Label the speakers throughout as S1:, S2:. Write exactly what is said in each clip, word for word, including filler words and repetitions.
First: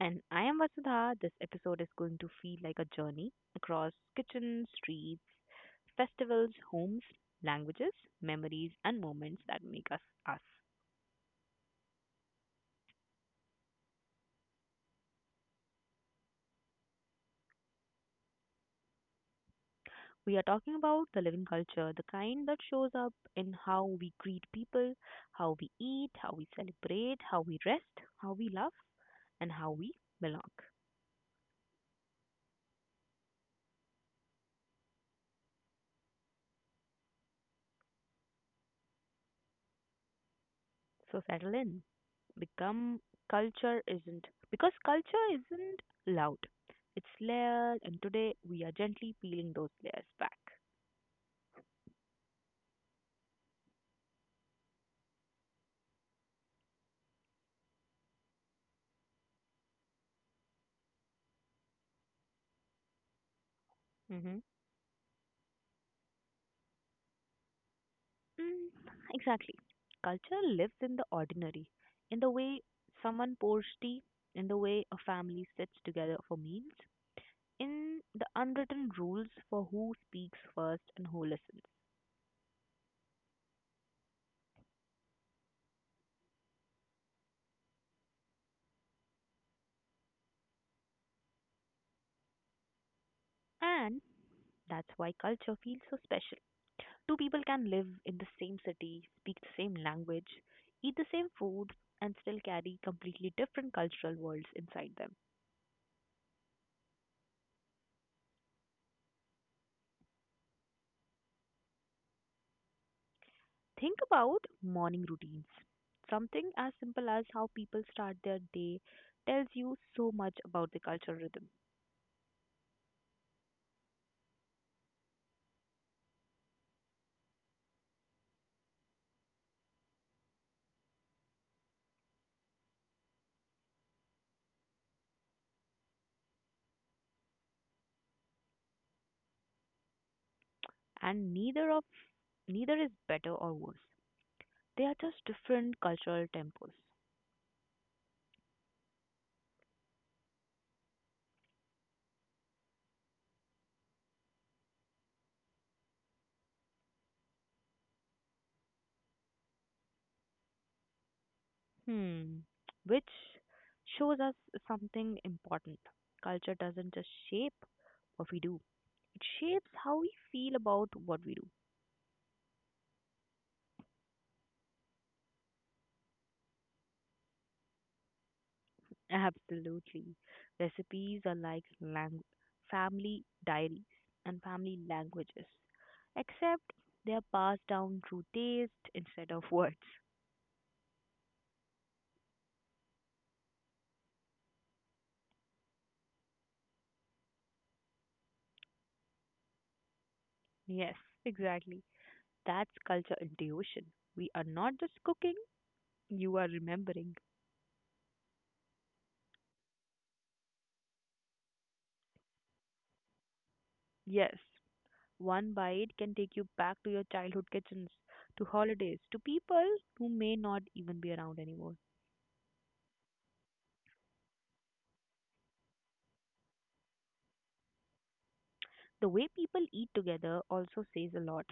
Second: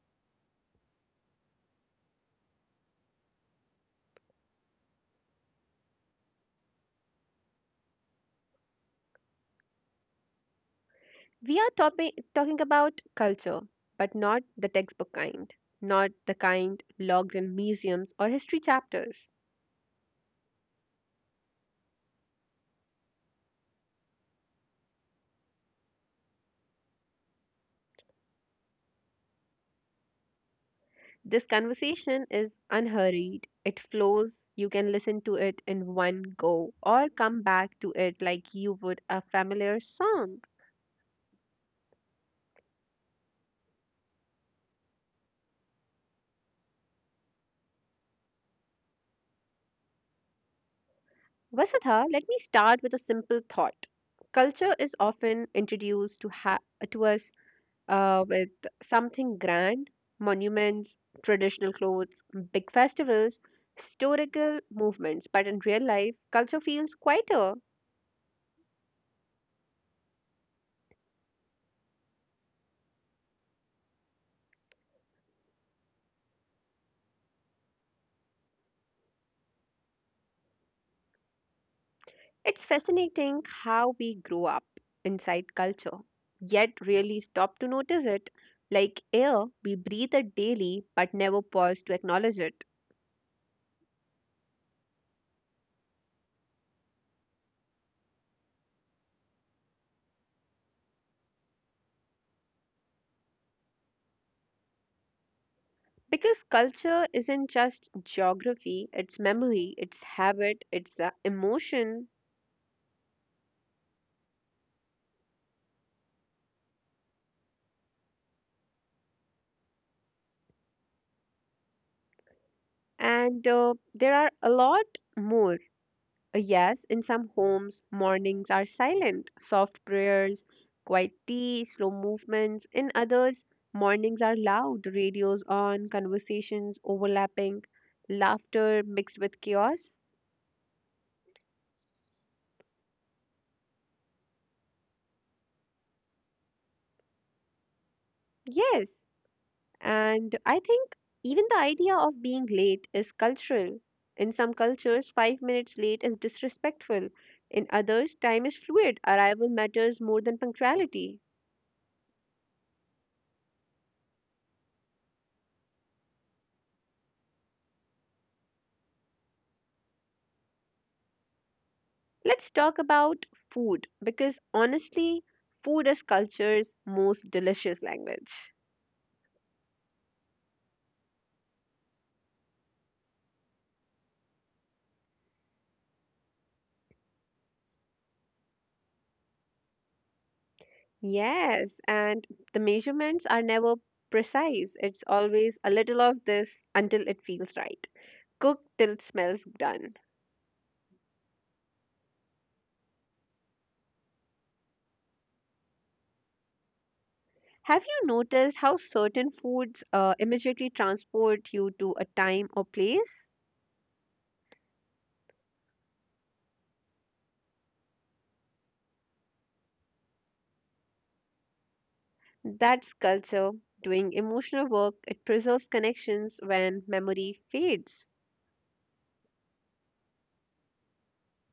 S1: And I am Vasudha. This episode is going to feel like a journey across kitchens, streets, festivals, homes, languages, memories, and moments that make us us.
S2: We are topi- talking about culture, but not the textbook kind, not the kind logged in museums or history chapters.
S1: We are talking about the living culture, the kind that shows up in how we greet people, how we eat, how we celebrate, how we rest, how we love, and how we belong.
S2: This conversation is unhurried, it flows. You can listen to it in one go or come back to it like you would a familiar song.
S1: So settle in. Become culture isn't Because culture isn't loud. It's layered, and today we are gently peeling those layers back.
S2: Vasudha, let me start with a simple thought. Culture is often introduced to, ha- to us uh, with something grand: monuments, traditional clothes, big festivals,
S1: Mm-hmm.
S2: historical movements. But in real life, culture feels quieter.
S1: Mm, exactly. Culture lives in the ordinary, in the way someone pours tea, in the way a family sits together for meals, in the unwritten rules for who speaks first and who listens.
S2: It's fascinating how we grow up inside culture, yet really stop to notice it. Like air, we breathe it daily but never pause to acknowledge it.
S1: And that's why culture feels so special. Two people can live in the same city, speak the same language, eat the same food, and still carry completely different cultural worlds inside them.
S2: Because culture isn't just geography, it's memory, it's habit, it's uh, emotion,
S1: Think about morning routines. Something as simple as how people start their day tells you so much about the cultural rhythm.
S2: and uh, there are a lot more. Uh, yes, in some homes, mornings are silent: soft prayers, quiet tea, slow movements. In others, mornings are loud: radios on, conversations overlapping, laughter mixed with chaos.
S1: And neither of neither is better or worse. They are just different cultural tempos.
S2: Yes. And I think even the idea of being late is cultural. In some cultures, five minutes late is disrespectful. In others, time is fluid. Arrival matters more than punctuality.
S1: Hmm. Which shows us something important. Culture doesn't just shape what we do, It shapes how we feel about what we do.
S2: Let's talk about food because honestly, food is culture's most delicious language.
S1: Absolutely. Recipes are like lang- family diaries and family languages, except they are passed down through taste instead of words.
S2: Yes, and the measurements are never precise. It's always a little of this until it feels right. Cook till it smells done.
S1: Yes, exactly. That's culture intuition. We are not just cooking, you are remembering.
S2: Have you noticed how certain foods uh, immediately transport you to a time or place?
S1: Yes, one bite can take you back to your childhood kitchens, to holidays, to people who may not even be around anymore.
S2: That's culture doing emotional work. It preserves connections when memory fades.
S1: The way people eat together also says a lot.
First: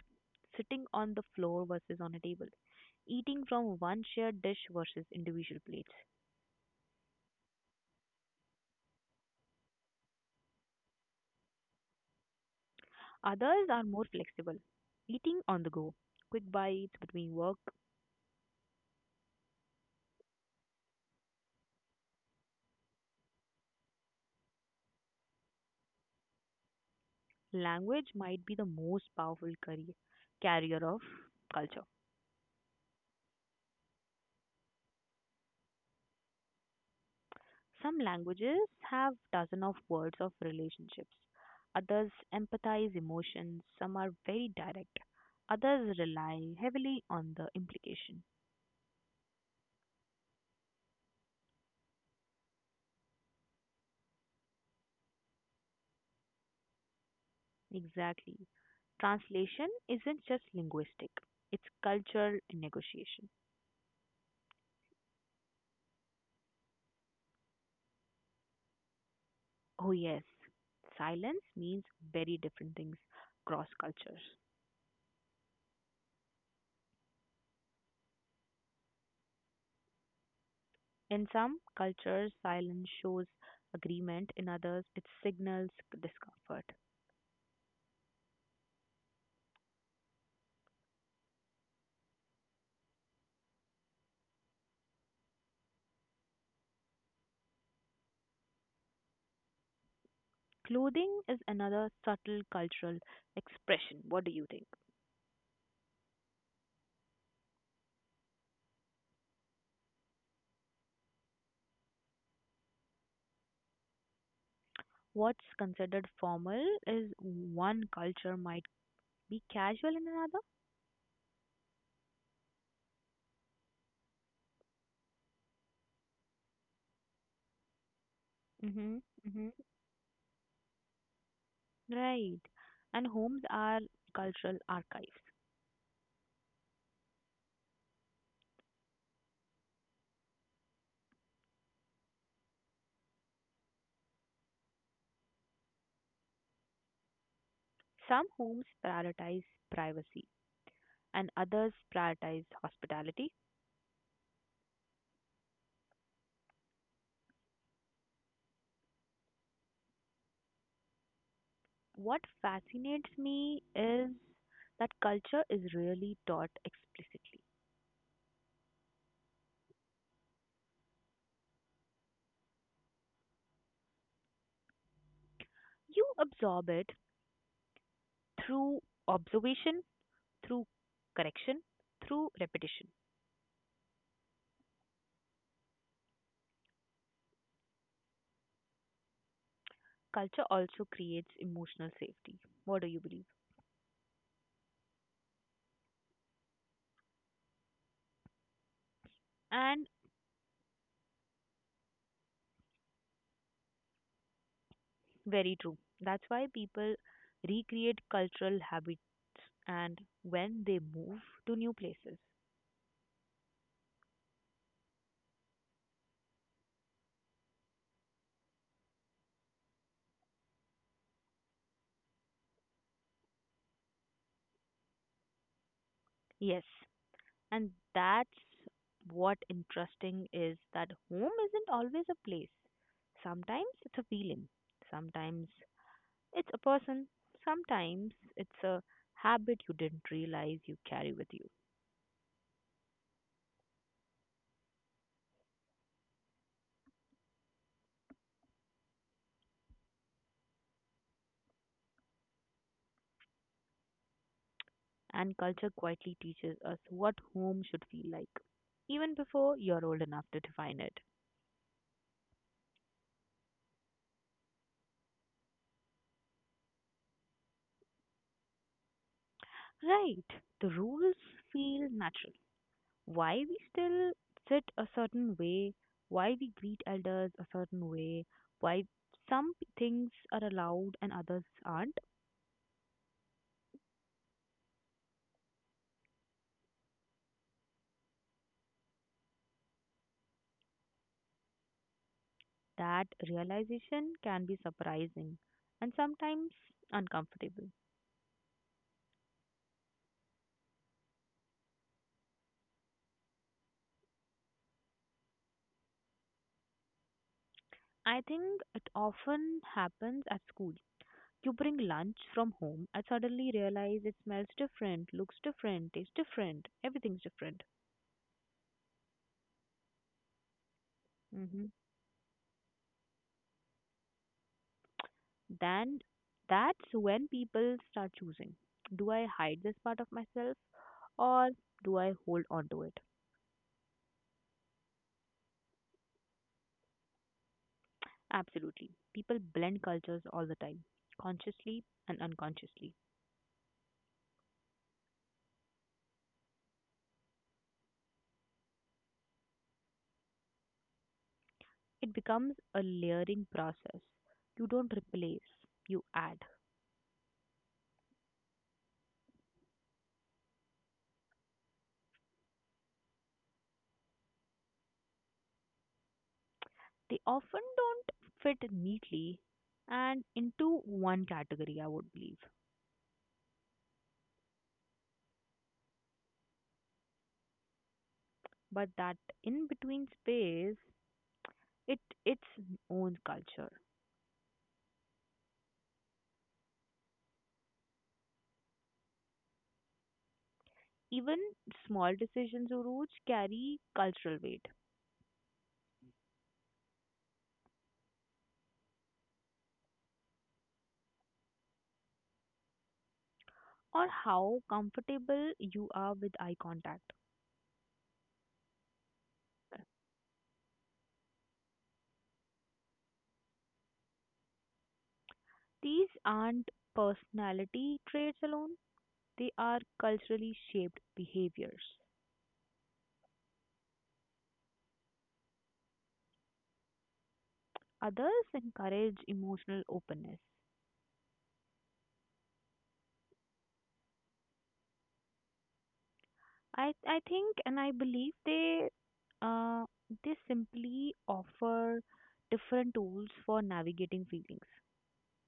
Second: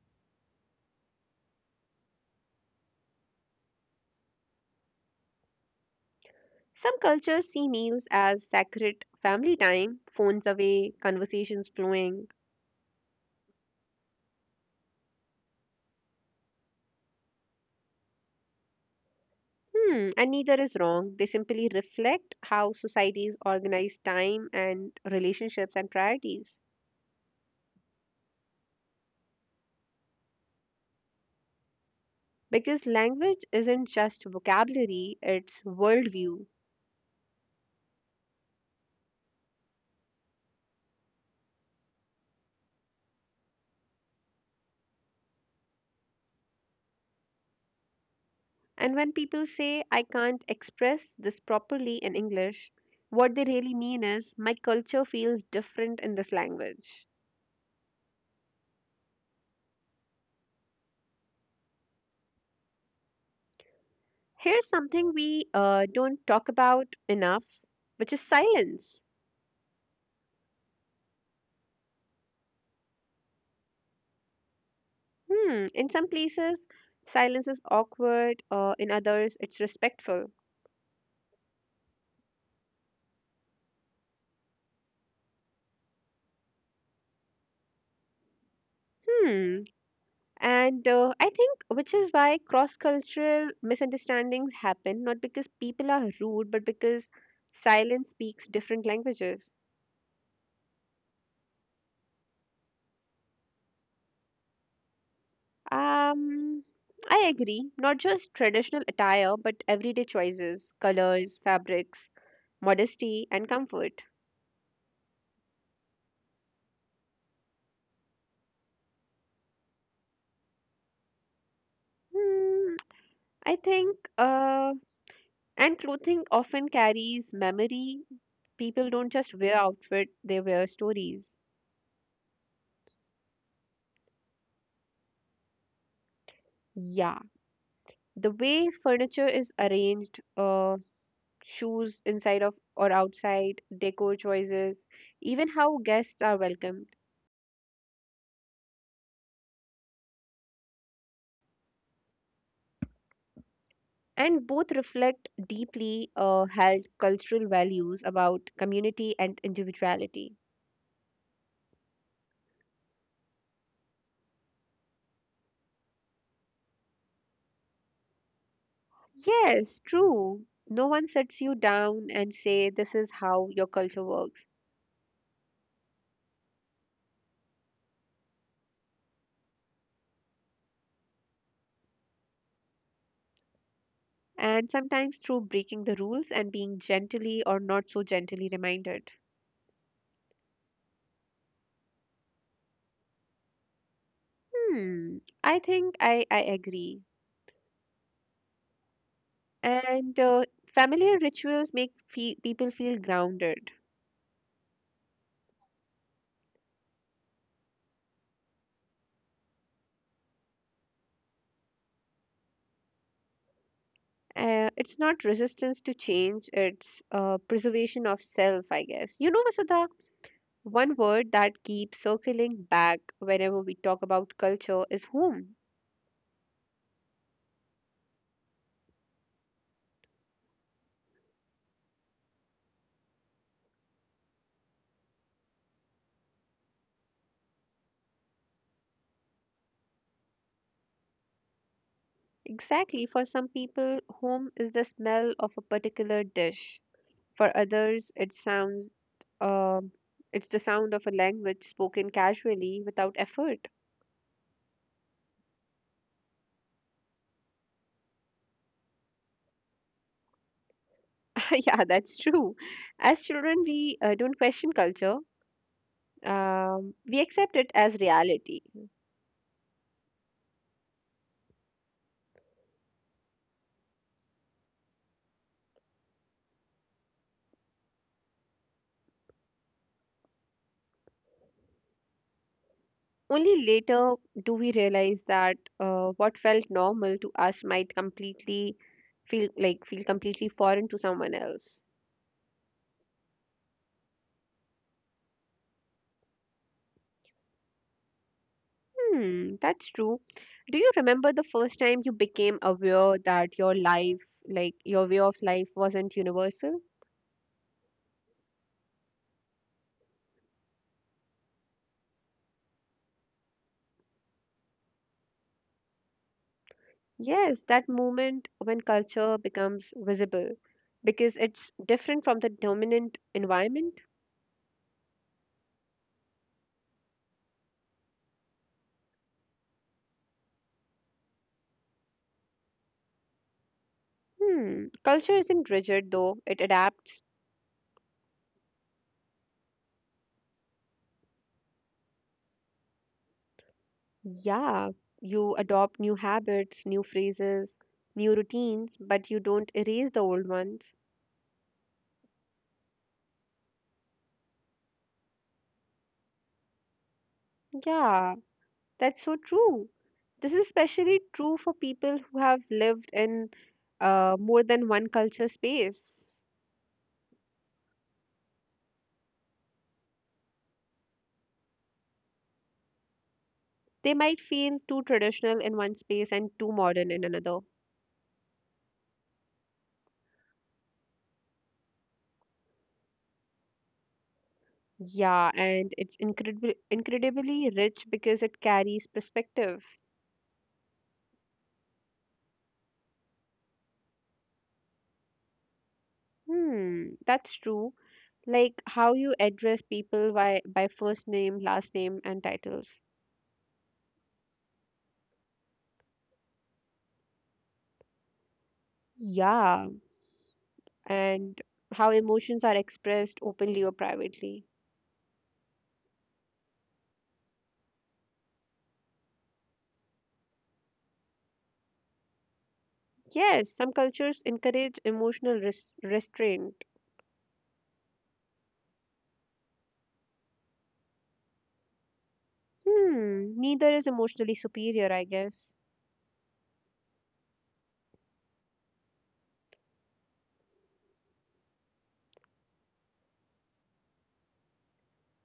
S1: Sitting on the floor versus on a table, eating from one shared dish versus individual plates.
S2: Some cultures see meals as sacred family time: phones away, conversations flowing.
S1: Others are more flexible, eating on the go, quick bites between work.
S2: Hmm, and neither is wrong. They simply reflect how societies organize time and relationships and priorities.
S1: Language might be the most powerful carri- carrier of culture.
S2: Because language isn't just vocabulary, it's worldview.
S1: Some languages have dozen of words of relationships. Others empathize emotions. Some are very direct. Others rely heavily on the implication.
S2: And when people say, "I can't express this properly in English," what they really mean is, my culture feels different in this language.
S1: Exactly. Translation isn't just linguistic, it's cultural negotiation.
S2: Here's something we uh, don't talk about enough, which is silence.
S1: Oh, yes. Silence means very different things across cultures.
S2: Hmm, in some places, silence is awkward; uh, in others, it's respectful.
S1: In some cultures, silence shows agreement, in others, it signals discomfort.
S2: Hmm. And uh, I think which is why cross cultural misunderstandings happen, not because people are rude, but because silence speaks different languages.
S1: Clothing is another subtle cultural expression. What do you think?
S2: Um, I agree. Not just traditional attire, but everyday choices: colors, fabrics, modesty, and comfort.
S1: What's considered formal is one culture might be casual in another.
S2: Hmm, I think, uh, and clothing often carries memory. People
S1: Mm-hmm,
S2: don't just
S1: mm-hmm.
S2: wear outfit, they wear stories.
S1: Right. And homes are cultural archives.
S2: Yeah. The way furniture is arranged, uh, shoes inside of or outside, decor choices, even how guests are welcomed,
S1: Some homes prioritize privacy and others prioritize hospitality.
S2: and both reflect deeply uh, held cultural values about community and individuality.
S1: What fascinates me is that culture is really taught explicitly.
S2: Yes, true. No one sets you down and say this is how your culture works.
S1: You absorb it through observation, through correction, through repetition.
S2: And sometimes through breaking the rules and being gently or not so gently reminded.
S1: Culture also creates emotional safety. What do you believe?
S2: Hmm, I think I, I agree.
S1: And
S2: And uh, familiar rituals make fe- people feel grounded.
S1: Very true. That's why people recreate cultural habits and when they move to new places.
S2: Uh, it's not resistance to change, it's uh, preservation of self, I guess. You know, Vasudha, one word that keeps circling back whenever we talk about culture is home.
S1: Yes, and that's what interesting is that home isn't always a place. Sometimes it's a feeling, sometimes it's a person, sometimes it's a habit you didn't realize you carry with you.
S2: Exactly. For some people, home is the smell of a particular dish. For others, it sounds, uh, it's the sound of a language spoken casually without effort.
S1: And culture quietly teaches us what home should feel like, even before you're old enough to define it.
S2: Yeah, that's true. As children, we uh, don't question culture. Um, we accept it as reality.
S1: Right, the rules feel natural. Why we still sit a certain way, why we greet elders a certain way, why some p- things are allowed and others aren't,
S2: Only later do we realize that uh, what felt normal to us might completely feel like feel completely foreign to someone else.
S1: that realization can be surprising and sometimes uncomfortable.
S2: Hmm, that's true. Do you remember the first time you became aware that your life, like your way of life, wasn't universal?
S1: I think it often happens at school. You bring lunch from home and suddenly realize it smells different, looks different, tastes different, everything's
S2: Yes,
S1: different.
S2: that moment when culture becomes visible because it's
S1: hmm
S2: different from the dominant environment.
S1: Then that's when people start choosing. Do I hide this part of myself or do I hold on to it?
S2: Hmm. Culture isn't rigid though, it adapts.
S1: Absolutely. People blend cultures all the time, consciously and unconsciously.
S2: Yeah, you adopt new habits, new phrases, new routines, but you don't erase the old ones.
S1: It becomes a layering process. You don't replace, you add.
S2: Yeah, that's so true. This is especially true for people who have lived in uh, more than one culture space.
S1: They often don't fit neatly and into one category, I would believe.
S2: They might feel too traditional in one space and too modern in another.
S1: But that in between space, it its own culture.
S2: Yeah, and it's incredibly incredibly rich because it carries perspective.
S1: Even small decisions or routes carry cultural weight,
S2: Hmm, that's true. Like how you address people by by first name, last name and titles.
S1: or how comfortable you are with eye contact.
S2: Yeah, and how emotions are expressed openly or privately.
S1: These aren't personality traits alone, they are culturally shaped behaviors.
S2: Yes, some cultures encourage emotional res- restraint.
S1: Others encourage emotional openness.
S2: Hmm, neither is emotionally superior, I guess.
S1: I, I think and I believe they uh, they simply offer different tools for navigating feelings.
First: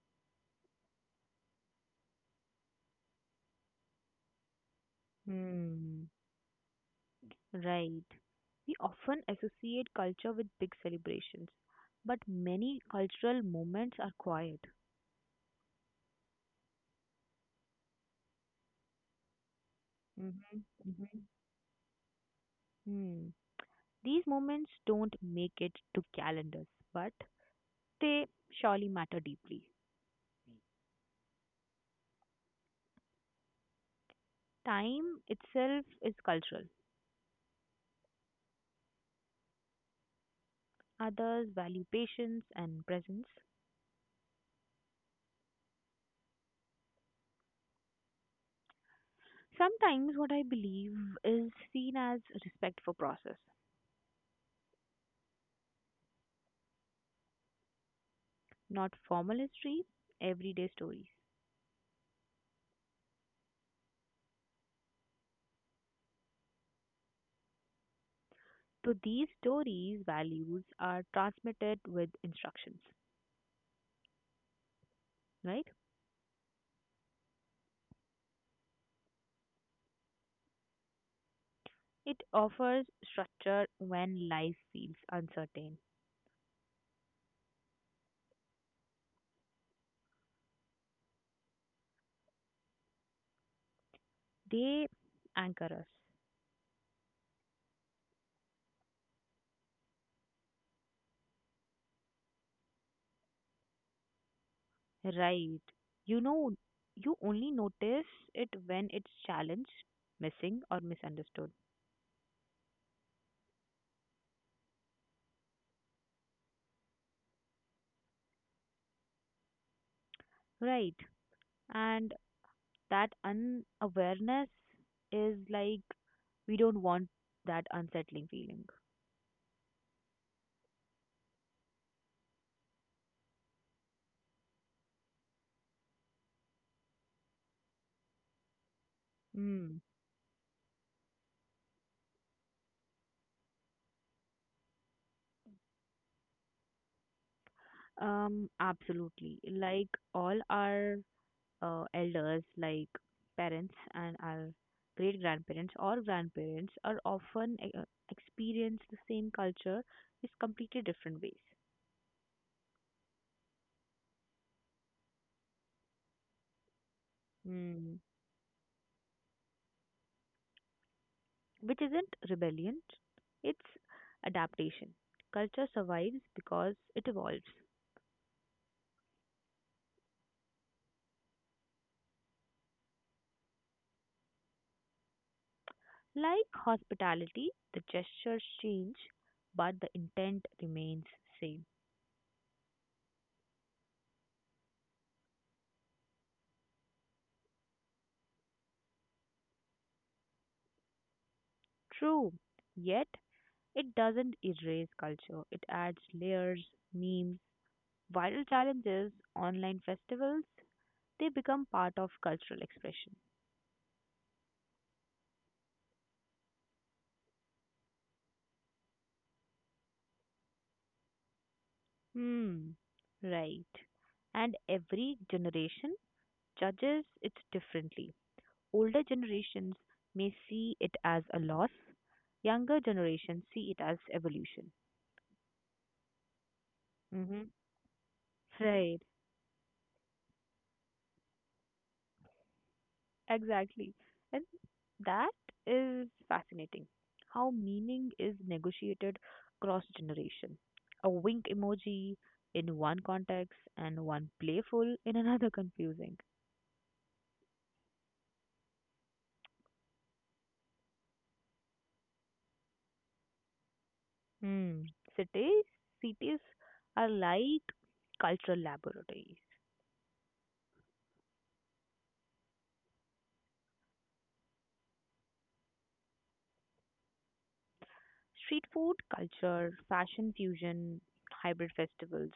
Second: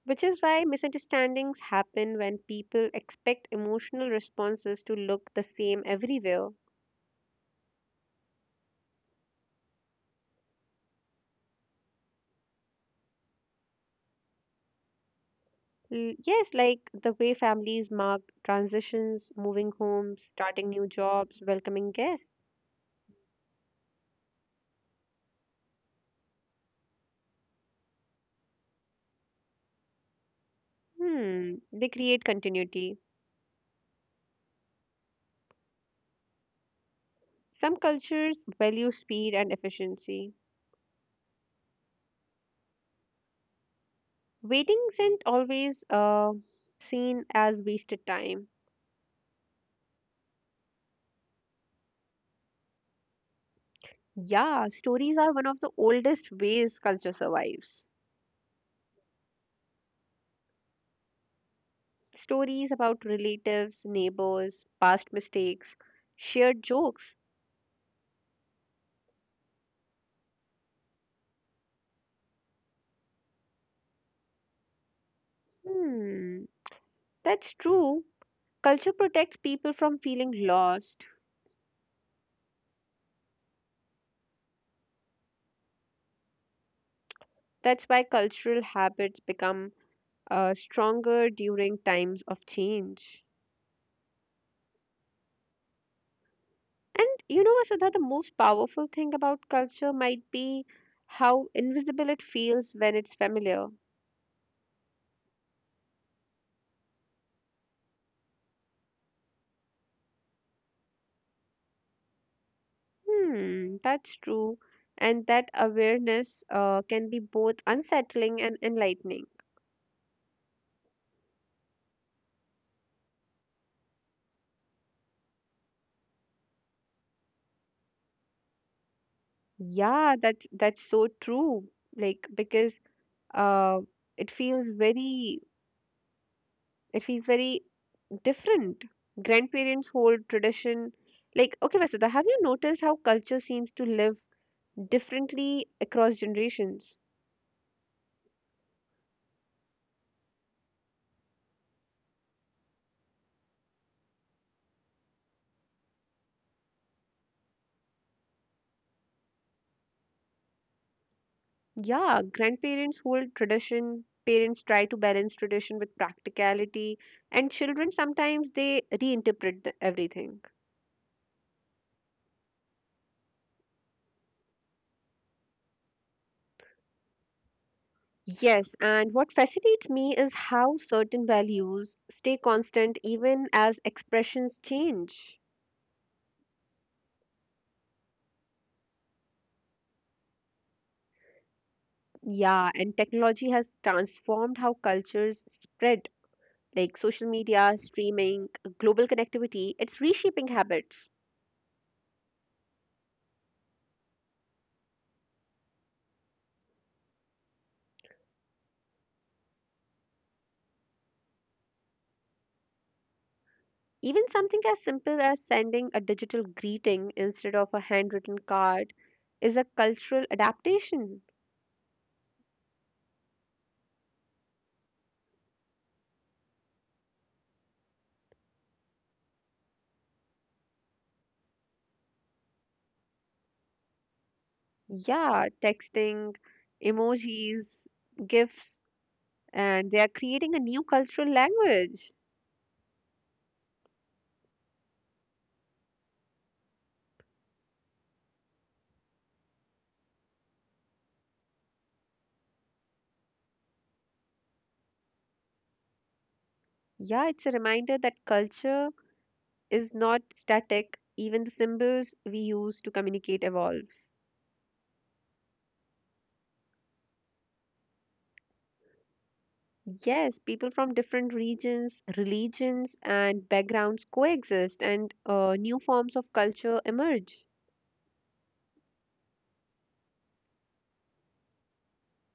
S2: Which is why misunderstandings happen when people expect emotional responses to look the same
S1: Hmm.
S2: everywhere.
S1: Right. We often associate culture with big celebrations, but many cultural moments are quiet.
S2: L- Yes, like the way families mark transitions: moving homes,
S1: Mm-hmm.
S2: starting new
S1: Mm-hmm.
S2: jobs, welcoming guests.
S1: Hmm. These moments don't make it to calendars, but they surely matter deeply.
S2: Hmm, they create continuity.
S1: Time itself is cultural.
S2: Some cultures value speed and efficiency.
S1: Others value patience and presence.
S2: Waiting isn't always uh, seen as wasted time.
S1: Sometimes what I believe is seen as respect for process,
S2: Yeah, stories are one of the oldest ways culture survives.
S1: not formal history, everyday stories.
S2: Stories about relatives, neighbors, past mistakes, shared jokes.
S1: So these stories values are transmitted with instructions, right?
S2: Hmm, that's true. Culture protects people from feeling lost.
S1: It offers structure when life feels uncertain.
S2: That's why cultural habits become uh, stronger during times of change.
S1: They anchor us,
S2: And you know, Vasudha, the most powerful thing about culture might be how invisible it feels when it's familiar.
S1: right? You know, you only notice it when it's challenged, missing, or misunderstood,
S2: Hmm, that's true. And that awareness uh, can be both unsettling and enlightening.
S1: right? And that unawareness is like we don't want that unsettling feeling.
S2: Yeah, that's that's so true. Like because uh, it feels very it feels very different.
S1: Mm.
S2: Grandparents hold tradition. Like okay, Vasudha, have you noticed how culture seems to live differently across generations?
S1: Um, absolutely. Like all our uh, elders like parents and our great grandparents or grandparents are often uh, experience the same culture in completely different ways.
S2: Yeah, grandparents hold tradition, parents try to balance tradition with practicality, and children
S1: mm.
S2: sometimes they reinterpret the, everything.
S1: Which isn't rebellion, it's adaptation. Culture survives because it evolves.
S2: Yes, and what fascinates me is how certain values stay constant even as expressions change.
S1: Like hospitality, the gestures change, but the intent remains same.
S2: Yeah, and technology has transformed how cultures spread, like social media, streaming, global connectivity. It's reshaping habits.
S1: True, yet it doesn't erase culture, it adds layers. Memes, viral challenges, online festivals, they become part of cultural expression.
S2: Even something as simple as sending a digital greeting instead of a handwritten card is a cultural adaptation.
S1: Hmm, right. And every generation judges it differently. Older generations may see it as a loss, younger generations see it as evolution.
S2: Yeah, texting,
S1: Hmm.
S2: emojis, gifts,
S1: Right,
S2: and they are creating a new cultural language.
S1: exactly. And that is fascinating. How meaning is negotiated cross generation. A wink emoji in one context and one playful in another confusing.
S2: Yeah, it's a reminder that culture is not static, even the symbols we use to communicate evolve.
S1: Hmm. Cities cities are like cultural laboratories.
S2: Yes, people from different regions, religions, and backgrounds coexist, and uh, new forms of culture emerge.
S1: Street food culture, fashion fusion, hybrid festivals.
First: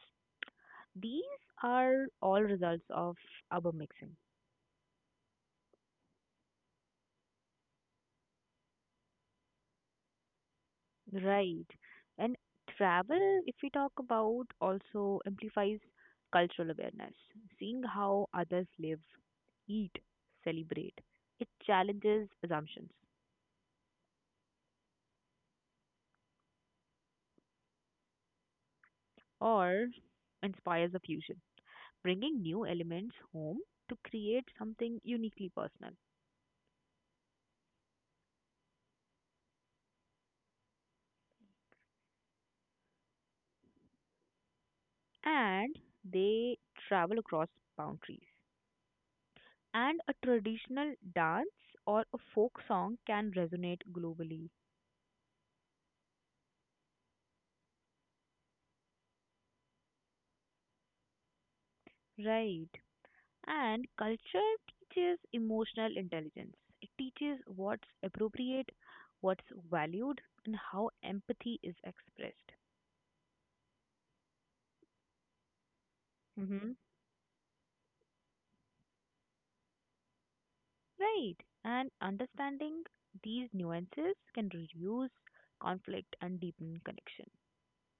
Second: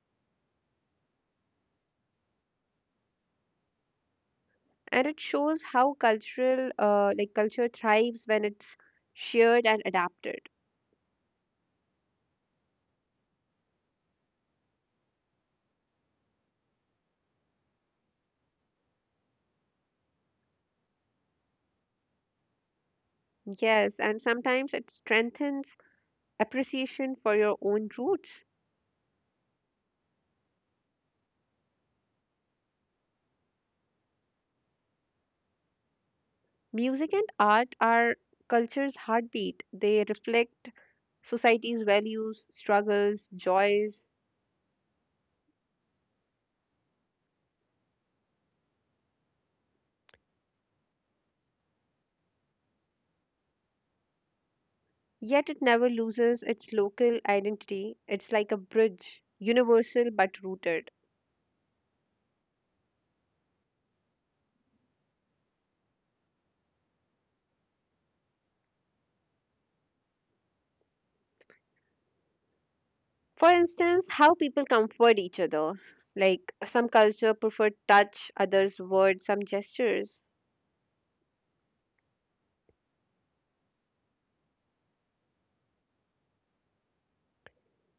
S1: These are all results of urban mixing.
S2: And it shows how cultural uh, like culture thrives when it's shared and adapted.
S1: Right. And travel, if we talk about, also amplifies cultural awareness. Seeing how others live, eat, celebrate, it challenges assumptions
S2: Yes, and sometimes it strengthens appreciation for your own roots.
S1: or inspires a fusion, bringing new elements home to create something uniquely personal.
S2: Music and art are culture's heartbeat. They reflect society's values, struggles, joys.
S1: And they travel across boundaries. And a traditional dance or a folk song can resonate globally.
S2: Yet it never loses its local identity. It's like a bridge, universal but rooted.
S1: Right. And culture teaches emotional intelligence. It teaches what's appropriate, what's valued, and how empathy is expressed.
S2: For instance, how people comfort each other. Like
S1: Hmm.
S2: some culture prefer touch, others words, some gestures.
S1: Right. And understanding these nuances can reduce conflict and deepen connection.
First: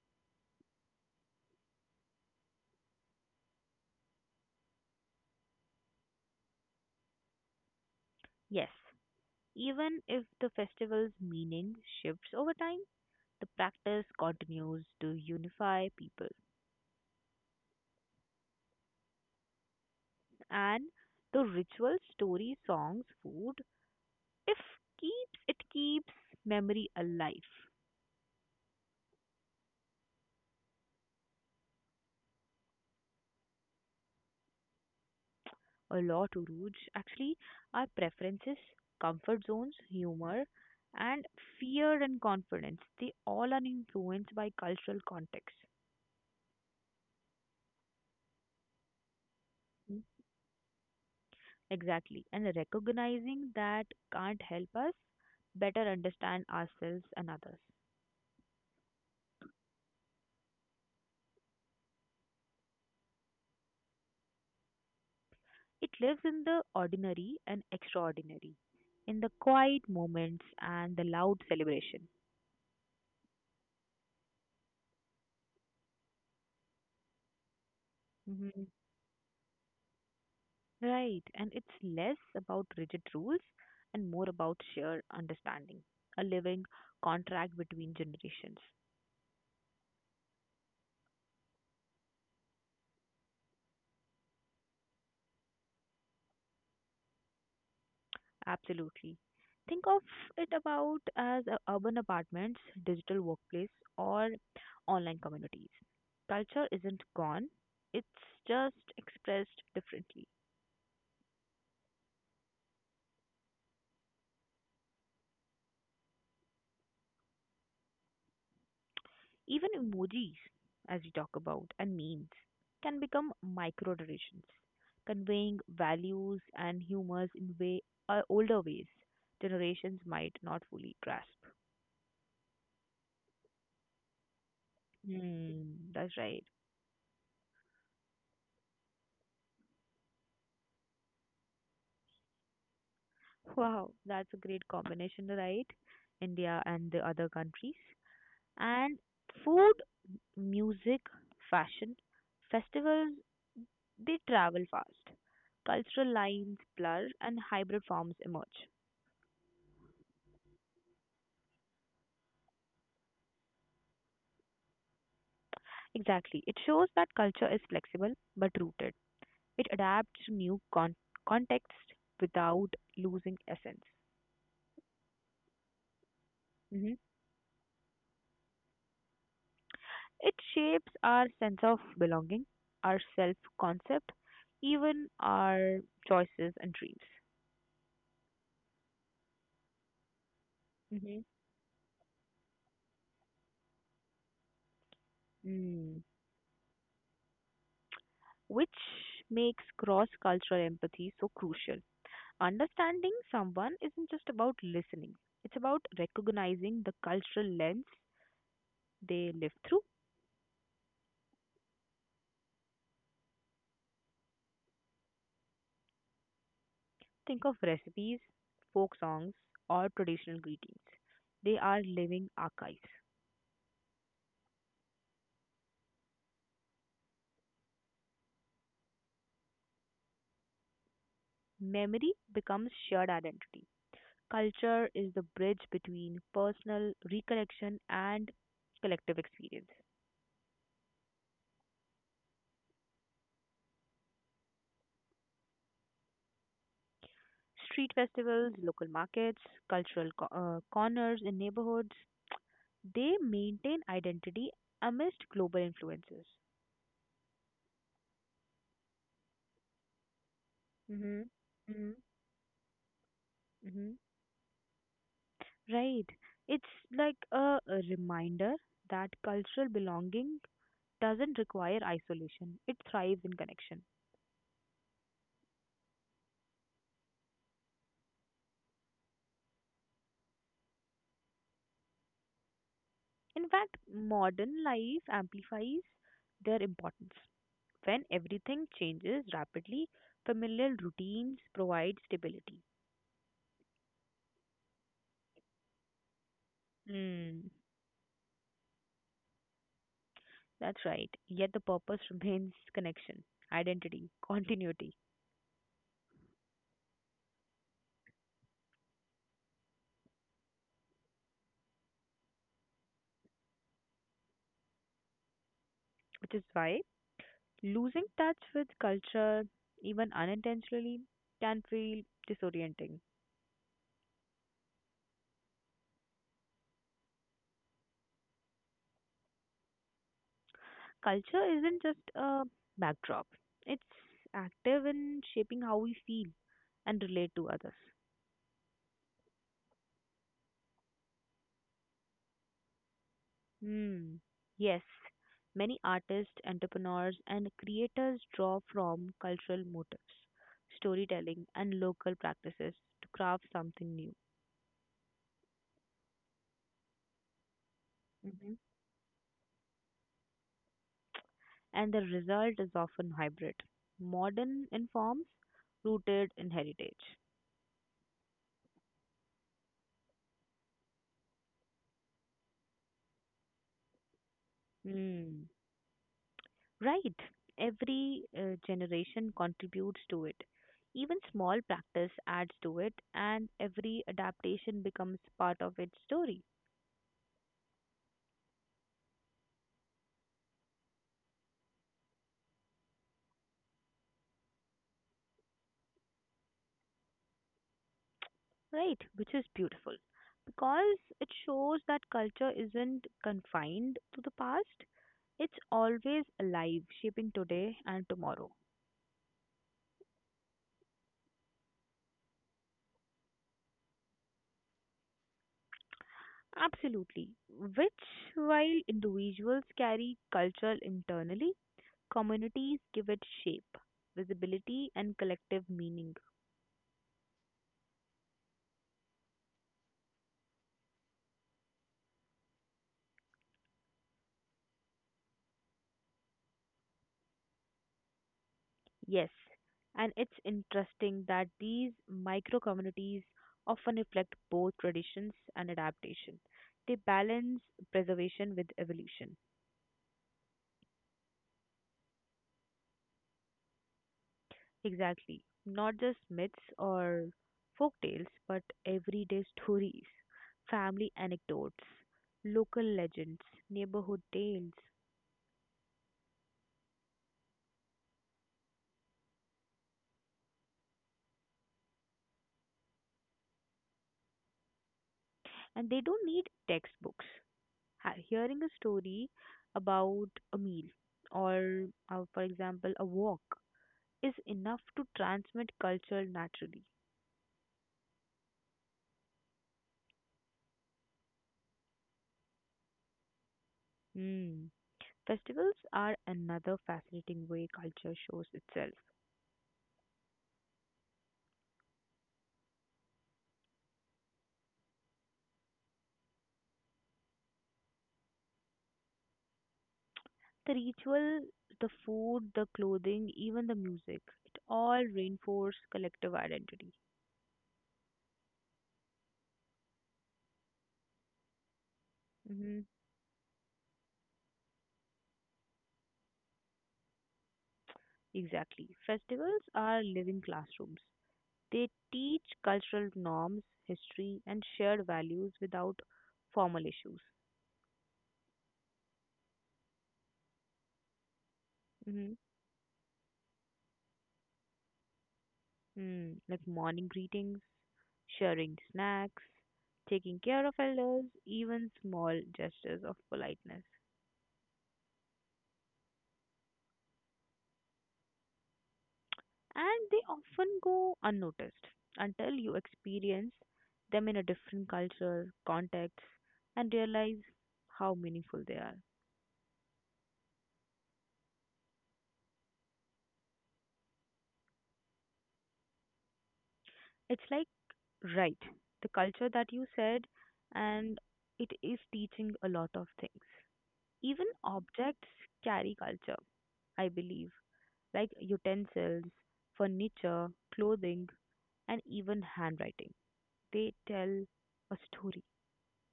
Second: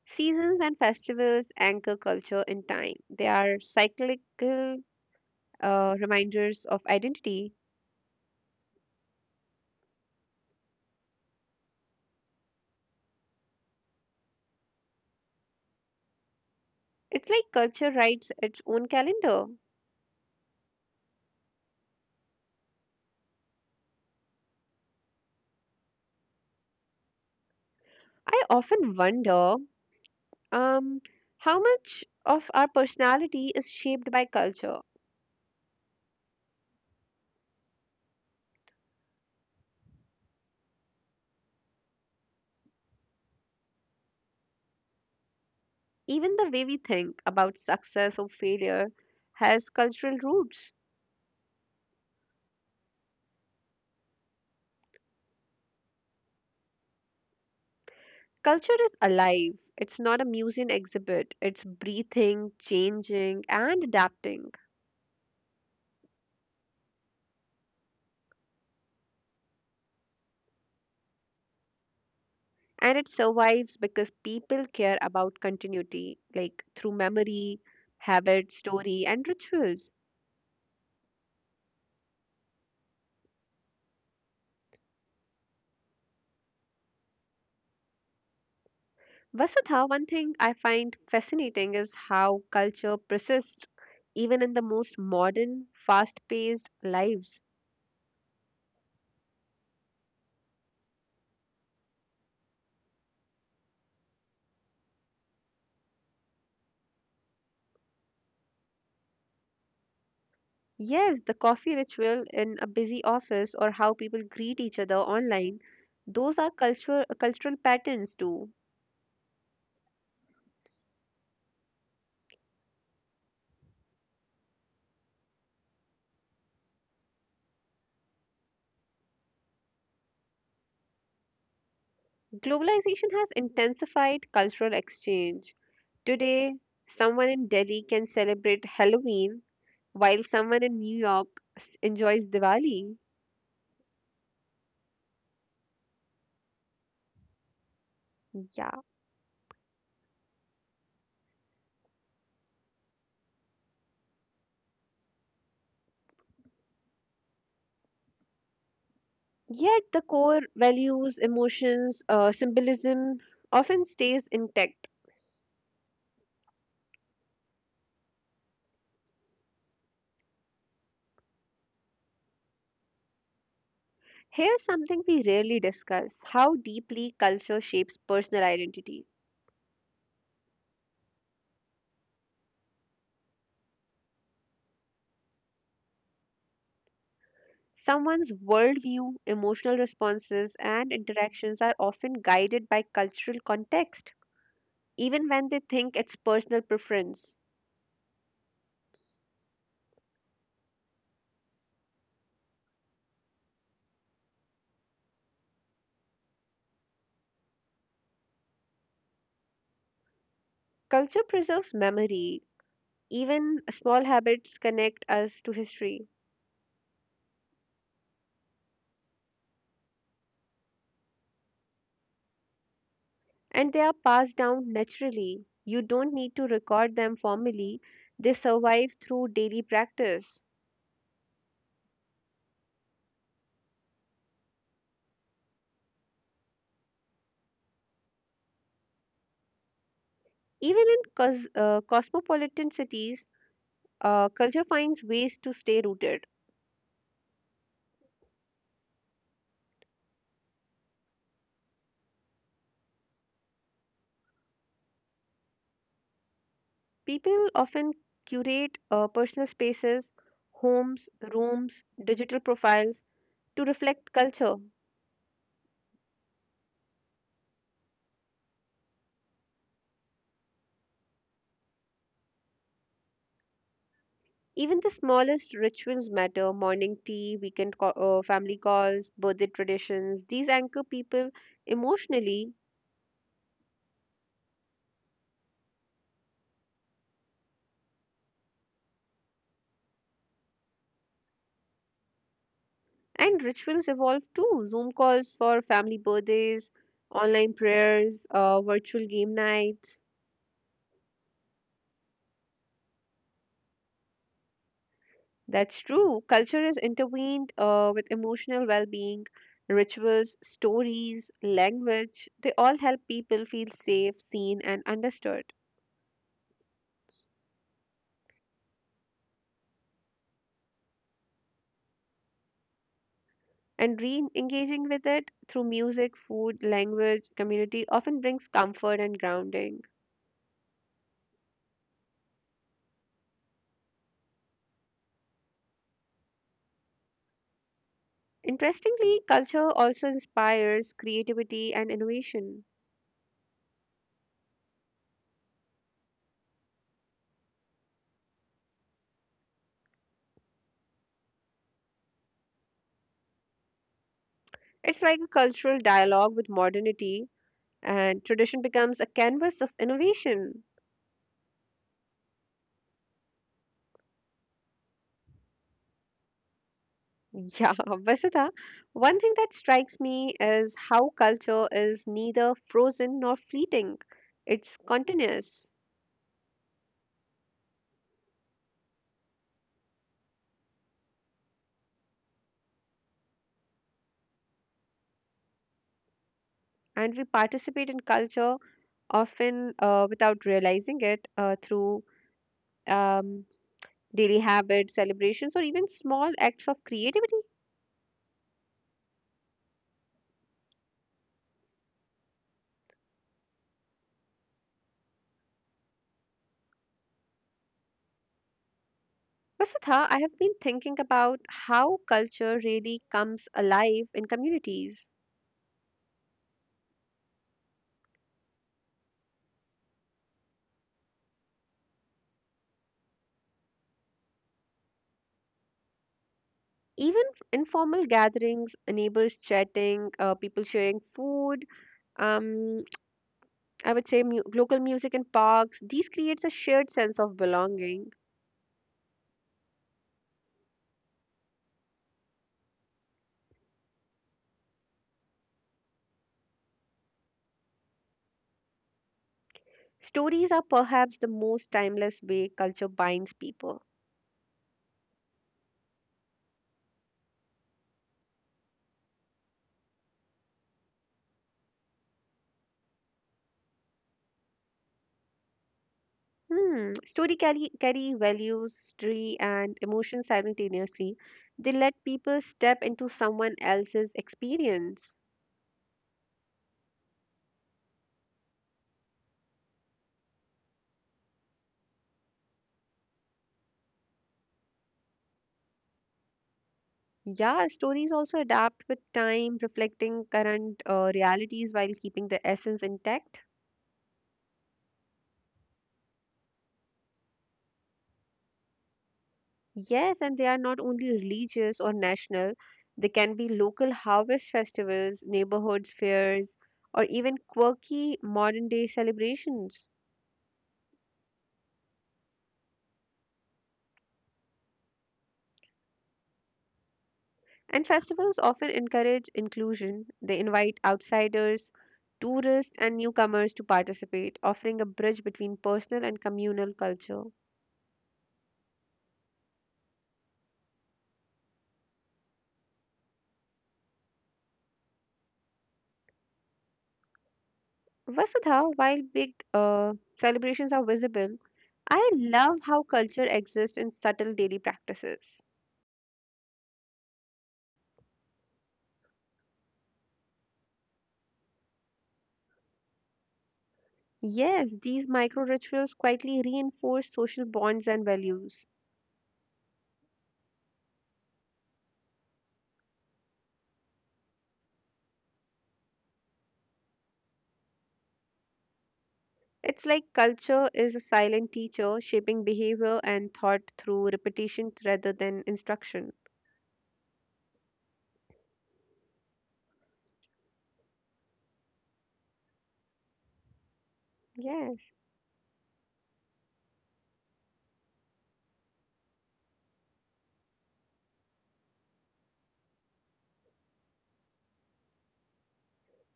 S2: Seasons and festivals anchor culture in time. They are cyclical uh, reminders of identity.
S1: Yes, even if the festival's meaning shifts over time, the practice continues to unify people.
S2: It's like culture writes its own calendar.
S1: And the rituals, stories, songs, food, if keeps it keeps memory alive.
S2: I often wonder um, how much of our personality is shaped by culture.
S1: A lot, Uruj. Actually, our preferences, comfort zones, humor, and fear and confidence, they all are influenced by cultural context.
S2: Even the way we think about success or failure has
S1: Mm,
S2: cultural roots.
S1: exactly. And recognizing that can't help us better understand ourselves and others.
S2: Culture is alive. It's not a museum exhibit. It's breathing, changing, and adapting.
S1: It lives in the ordinary and extraordinary, in the quiet moments and the loud celebration.
S2: And it survives because people care about continuity, like through memory, habit,
S1: Mm-hmm.
S2: story, and rituals.
S1: Right, and it's less about rigid rules and more about shared understanding, a living contract between generations.
S2: Vasudha, one thing I find fascinating is how culture persists even in the most modern, fast paced lives.
S1: Absolutely. Think of it about as a urban apartments, digital workplace, or online communities. Culture isn't gone, it's just expressed differently.
S2: Yes, the coffee ritual in a busy office or how people greet each other online, those are cultural cultural patterns too.
S1: Even emojis, as we talk about, and memes can become micro traditions, conveying values and humors in way uh, older ways generations might not fully grasp.
S2: Globalization has intensified cultural exchange.
S1: Hmm, that's right.
S2: Today, someone in Delhi can celebrate Halloween while someone in New York s- enjoys Diwali.
S1: Wow, that's a great combination, right? India and the other countries.
S2: Yeah.
S1: And food, music, fashion, festivals, they travel fast. Cultural lines blur and hybrid forms emerge.
S2: Yet the core values, emotions, uh, symbolism often stays intact.
S1: Exactly. It shows that culture is flexible but rooted. It adapts to new con- contexts without losing essence.
S2: Here's something we rarely discuss: how
S1: hmm
S2: deeply culture shapes personal identity.
S1: It shapes our sense of belonging, our self concept, even our choices and dreams.
S2: Someone's worldview, emotional responses, and
S1: hmm
S2: interactions are often guided by cultural context, even when they think
S1: Mm.
S2: it's personal preference.
S1: Which makes cross cultural empathy so crucial. Understanding someone isn't just about listening, it's about recognizing the cultural lens they live through.
S2: Culture preserves memory. Even small habits connect us to history,
S1: Think of recipes, folk songs, or traditional greetings. They are living archives.
S2: and they are passed down naturally. You don't need to record them formally, they survive through daily practice.
S1: Memory becomes shared identity. Culture is the bridge between personal recollection and collective experience.
S2: Even in cos- uh, cosmopolitan cities, uh, culture finds ways to stay rooted.
S1: Street festivals, local markets, cultural co- uh, corners in neighborhoods, they maintain identity amidst global influences.
S2: People often curate uh, personal spaces: homes,
S1: Hmm.
S2: rooms,
S1: Hmm.
S2: digital profiles to
S1: Hmm.
S2: reflect culture.
S1: Right. It's like a, a reminder that cultural belonging doesn't require isolation, it thrives in connection.
S2: Even the smallest rituals matter: morning tea, weekend co- uh, family calls, birthday traditions. These anchor people emotionally,
S1: In fact, modern life amplifies their importance. When everything changes rapidly, familial routines provide stability.
S2: and rituals evolve too. Zoom calls for family birthdays, online
S1: Mm,
S2: prayers, uh, virtual game nights.
S1: that's right. Yet the purpose remains connection, identity, continuity,
S2: That's true. Culture is intertwined uh, with emotional well being. Rituals, stories, language, they all help people feel safe, seen, and understood.
S1: which is why losing touch with culture, even unintentionally, can feel disorienting.
S2: And re engaging with it through music, food, language, community often brings comfort and grounding.
S1: Culture isn't just a backdrop, it's active in shaping how we feel and relate to others.
S2: Interestingly, culture also inspires creativity and innovation.
S1: Hmm. Yes, many artists, entrepreneurs, and creators draw from cultural motifs, storytelling, and local practices to craft something new.
S2: It's like a cultural dialogue with modernity, and
S1: hmm
S2: tradition becomes a canvas of innovation.
S1: And the result is often hybrid, modern in forms, rooted in heritage.
S2: Yeah. Vasudha, one thing that strikes me is how culture is neither frozen nor fleeting, it's
S1: Hmm.
S2: continuous,
S1: Right. Every uh, generation contributes to it. Even small practice adds to it, and every adaptation becomes part of its story.
S2: and we participate in culture often uh, without realizing it uh, through um, daily habits, celebrations, or even small acts of creativity.
S1: Right, which is beautiful because it shows that culture isn't confined to the past, it's always alive, shaping today and tomorrow.
S2: Vasudha, I have been thinking about how culture really comes alive in communities.
S1: Absolutely. Which, while individuals carry culture internally, communities give it shape, visibility, and collective meaning.
S2: Even informal gatherings, neighbors chatting, uh, people sharing food, um, I would say mu- local music in parks, these creates a shared sense of belonging.
S1: Yes, and it's interesting that these micro communities often reflect both traditions and adaptation. They balance preservation with evolution.
S2: Stories are perhaps the most timeless way culture binds people.
S1: Exactly. Not just myths or folk tales, but everyday stories, family anecdotes, local legends, neighborhood tales.
S2: Hmm. Story carry, carry values, history, and emotion simultaneously. They let people step into someone else's experience.
S1: And they don't need textbooks. Ha- Hearing a story about a meal or, uh, for example, a walk is enough to transmit culture naturally.
S2: Yeah, stories also adapt with time, reflecting current uh, realities while keeping the essence intact.
S1: Hmm. Festivals are another fascinating way culture shows itself.
S2: Yes, and they are not only religious or national, they can be local harvest festivals, neighborhoods fairs, or even quirky modern day celebrations.
S1: The ritual, the food, the clothing, even the music, it all reinforce collective identity.
S2: And festivals often encourage inclusion. They invite outsiders, tourists,
S1: Hmm.
S2: and newcomers to participate, offering a bridge between personal and communal culture.
S1: Exactly. Festivals are living classrooms. They teach cultural norms, history, and shared values without formal issues.
S2: Vasudha, while big uh, celebrations are visible, I
S1: Mm-hmm.
S2: love how culture exists in subtle daily practices.
S1: Hmm Mm, like morning greetings, sharing snacks, taking care of elders, even small gestures of politeness.
S2: Yes, these micro rituals quietly reinforce social bonds and values.
S1: And they often go unnoticed until you experience them in a different culture, context, and realize how meaningful they are.
S2: It's like culture is a silent teacher, shaping behavior and thought through repetition rather than instruction.
S1: It's like, right, the culture that you said, and it is teaching a lot of things. Even
S2: Yes.
S1: objects carry culture, I believe, like utensils, furniture, clothing, and even handwriting. They tell a story.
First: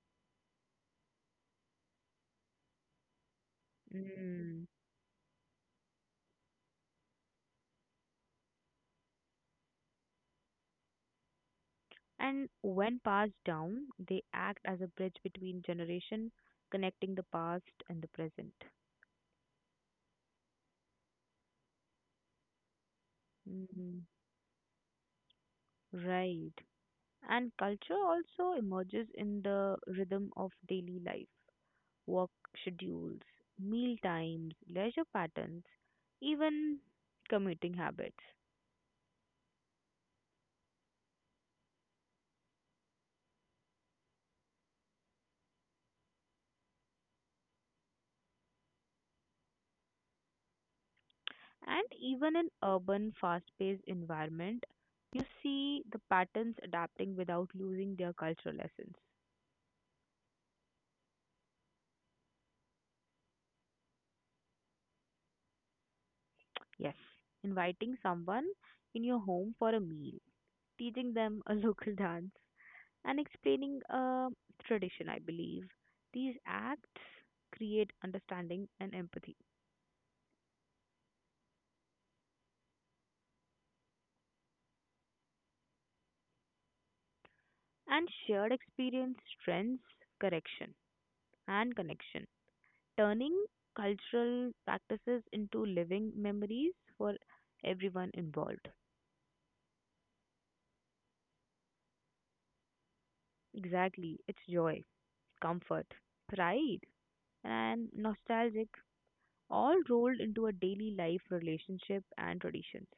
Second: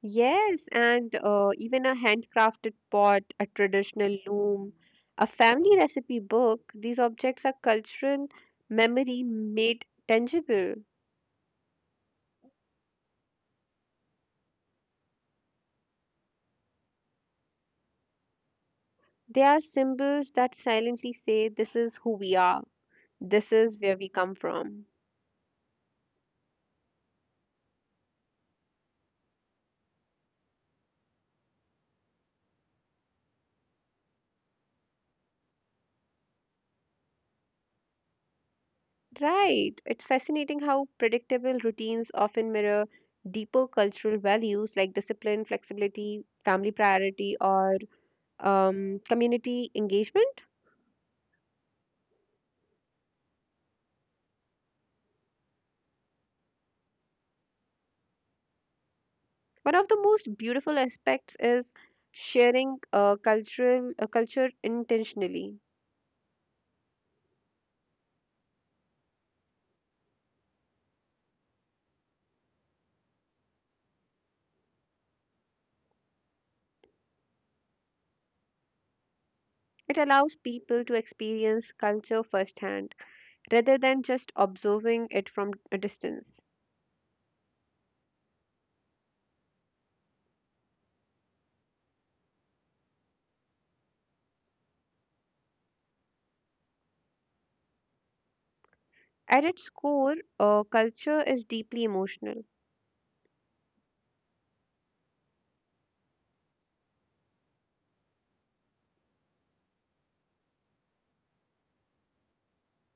S2: Yes, and uh, even a handcrafted pot, a traditional
S1: Mm.
S2: loom, a family recipe book, these objects are cultural memory made tangible.
S1: And when passed down, they act as a bridge between generation, connecting the past and the present.
S2: They are symbols that silently say, This is who we are, this is where
S1: Mm.
S2: we come from.
S1: Right. And culture also emerges in the rhythm of daily life, work schedules, meal times, leisure patterns, even commuting habits.
S2: Right. It's fascinating how predictable routines often mirror deeper cultural values like discipline, flexibility, family priority, or um, community engagement.
S1: And even in urban, fast-paced environment, you see the patterns adapting without losing their cultural essence.
S2: One of the most beautiful aspects is sharing a cultural a culture intentionally.
S1: Yes, inviting someone in your home for a meal, teaching them a local dance, and explaining a tradition, I believe. These acts create understanding and empathy,
S2: It allows people to experience culture firsthand rather than just observing it from a distance.
S1: and shared experience strengths correction and connection, turning cultural practices into living memories for everyone involved.
S2: At its core, uh, culture is deeply emotional.
S1: Exactly, it's joy, comfort, pride, and nostalgic all rolled into a daily life relationship and traditions.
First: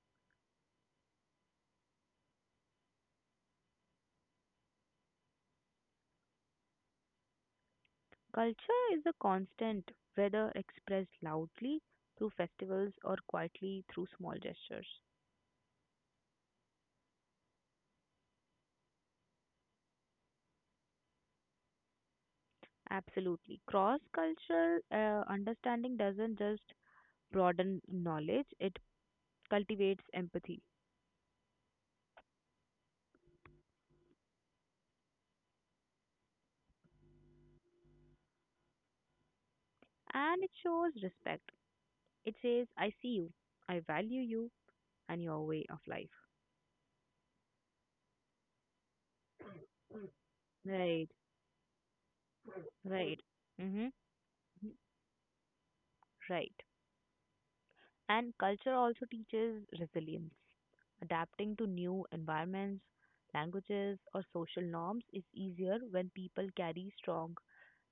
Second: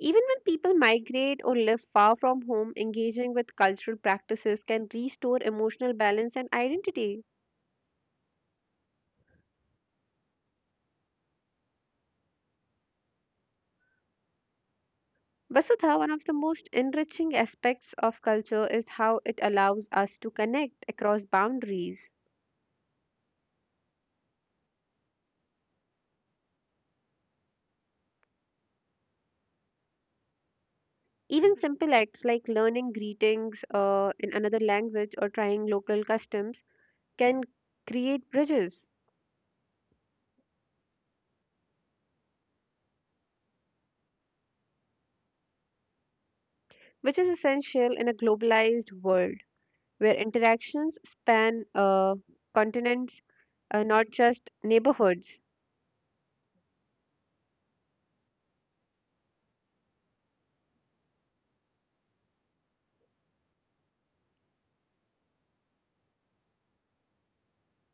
S2: Even when people migrate or live far from home, engaging with cultural practices can restore emotional balance and identity.
S1: Culture is a constant, whether expressed loudly through festivals or quietly through small gestures.
S2: Vasudha, one of the most enriching aspects of culture is how it allows us to connect across boundaries.
S1: Absolutely. Cross cultural uh, understanding doesn't just broaden knowledge, it cultivates empathy.
S2: Even simple acts like learning greetings uh, in another language or trying local customs can create bridges,
S1: And it shows respect. It says, I see you, I value you, and your way of life.
S2: which is essential in a globalized world where interactions
S1: Right,
S2: span uh,
S1: right,
S2: continents, uh,
S1: mm-hmm,
S2: not just neighborhoods.
S1: right. And culture also teaches resilience. Adapting to new environments, languages, or social norms is easier when people carry strong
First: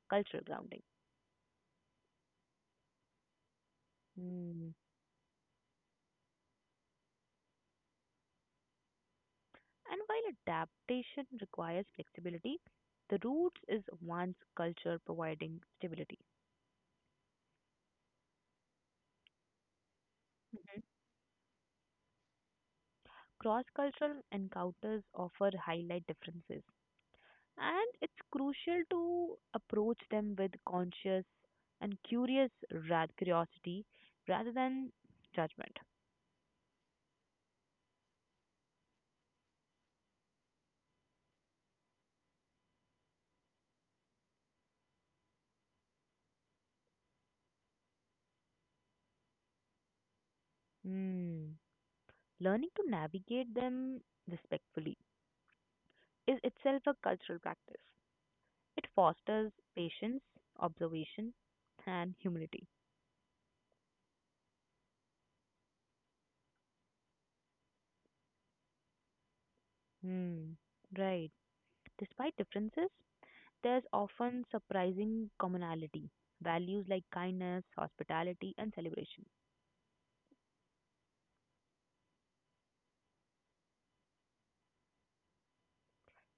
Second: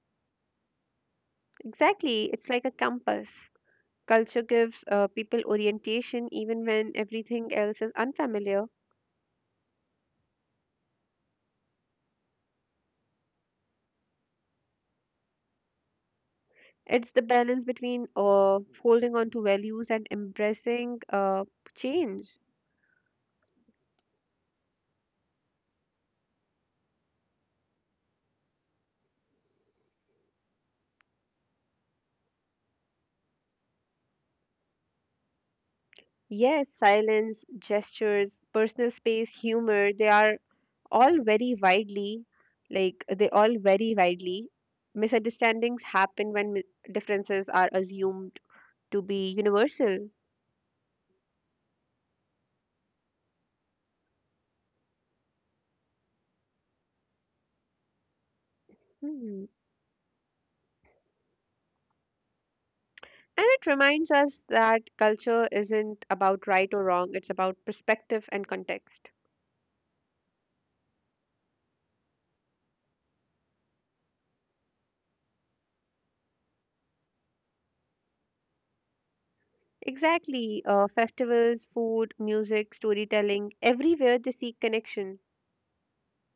S1: cultural grounding.
S2: Exactly, it's like a compass. Culture
S1: Mm.
S2: gives uh, people orientation even when everything else is unfamiliar.
S1: And while adaptation requires flexibility, the roots is one's culture providing stability.
S2: It's the balance between uh, holding on to values and embracing uh, change.
S1: Cross cultural encounters offer highlight differences, and it's crucial to approach them with conscious and curious ra- curiosity rather than judgment.
S2: Yes, silence, gestures, personal space, humor, they are all very widely, like, they all vary widely. Misunderstandings happen when mi- differences are assumed to be universal.
S1: Hmm. Learning to navigate them respectfully is itself a cultural practice. It
S2: Hmm.
S1: fosters patience, observation, and humility.
S2: And it reminds us that culture isn't about right or wrong, it's about perspective and context.
S1: Hmm. Right. Despite differences, there's often surprising commonality. Values like kindness, hospitality, and celebration.
S2: Exactly. Uh, festivals, food, music, storytelling, everywhere they seek connection.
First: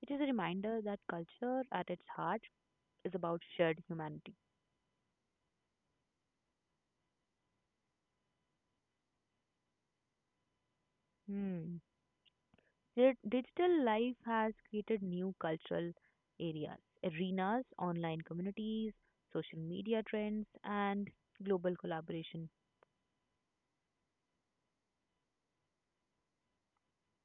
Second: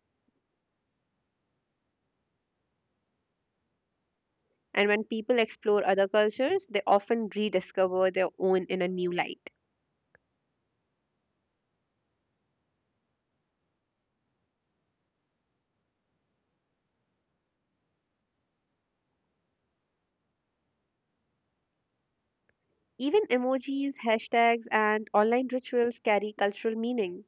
S1: It is a reminder that culture at its heart is about shared humanity.
S2: And when people explore other cultures, they often rediscover their own in a new light.
S1: Hmm. Di- Digital life has created new cultural areas, arenas, online communities, social media trends, and global collaboration.
S2: Even emojis, hashtags, and online rituals carry cultural meaning.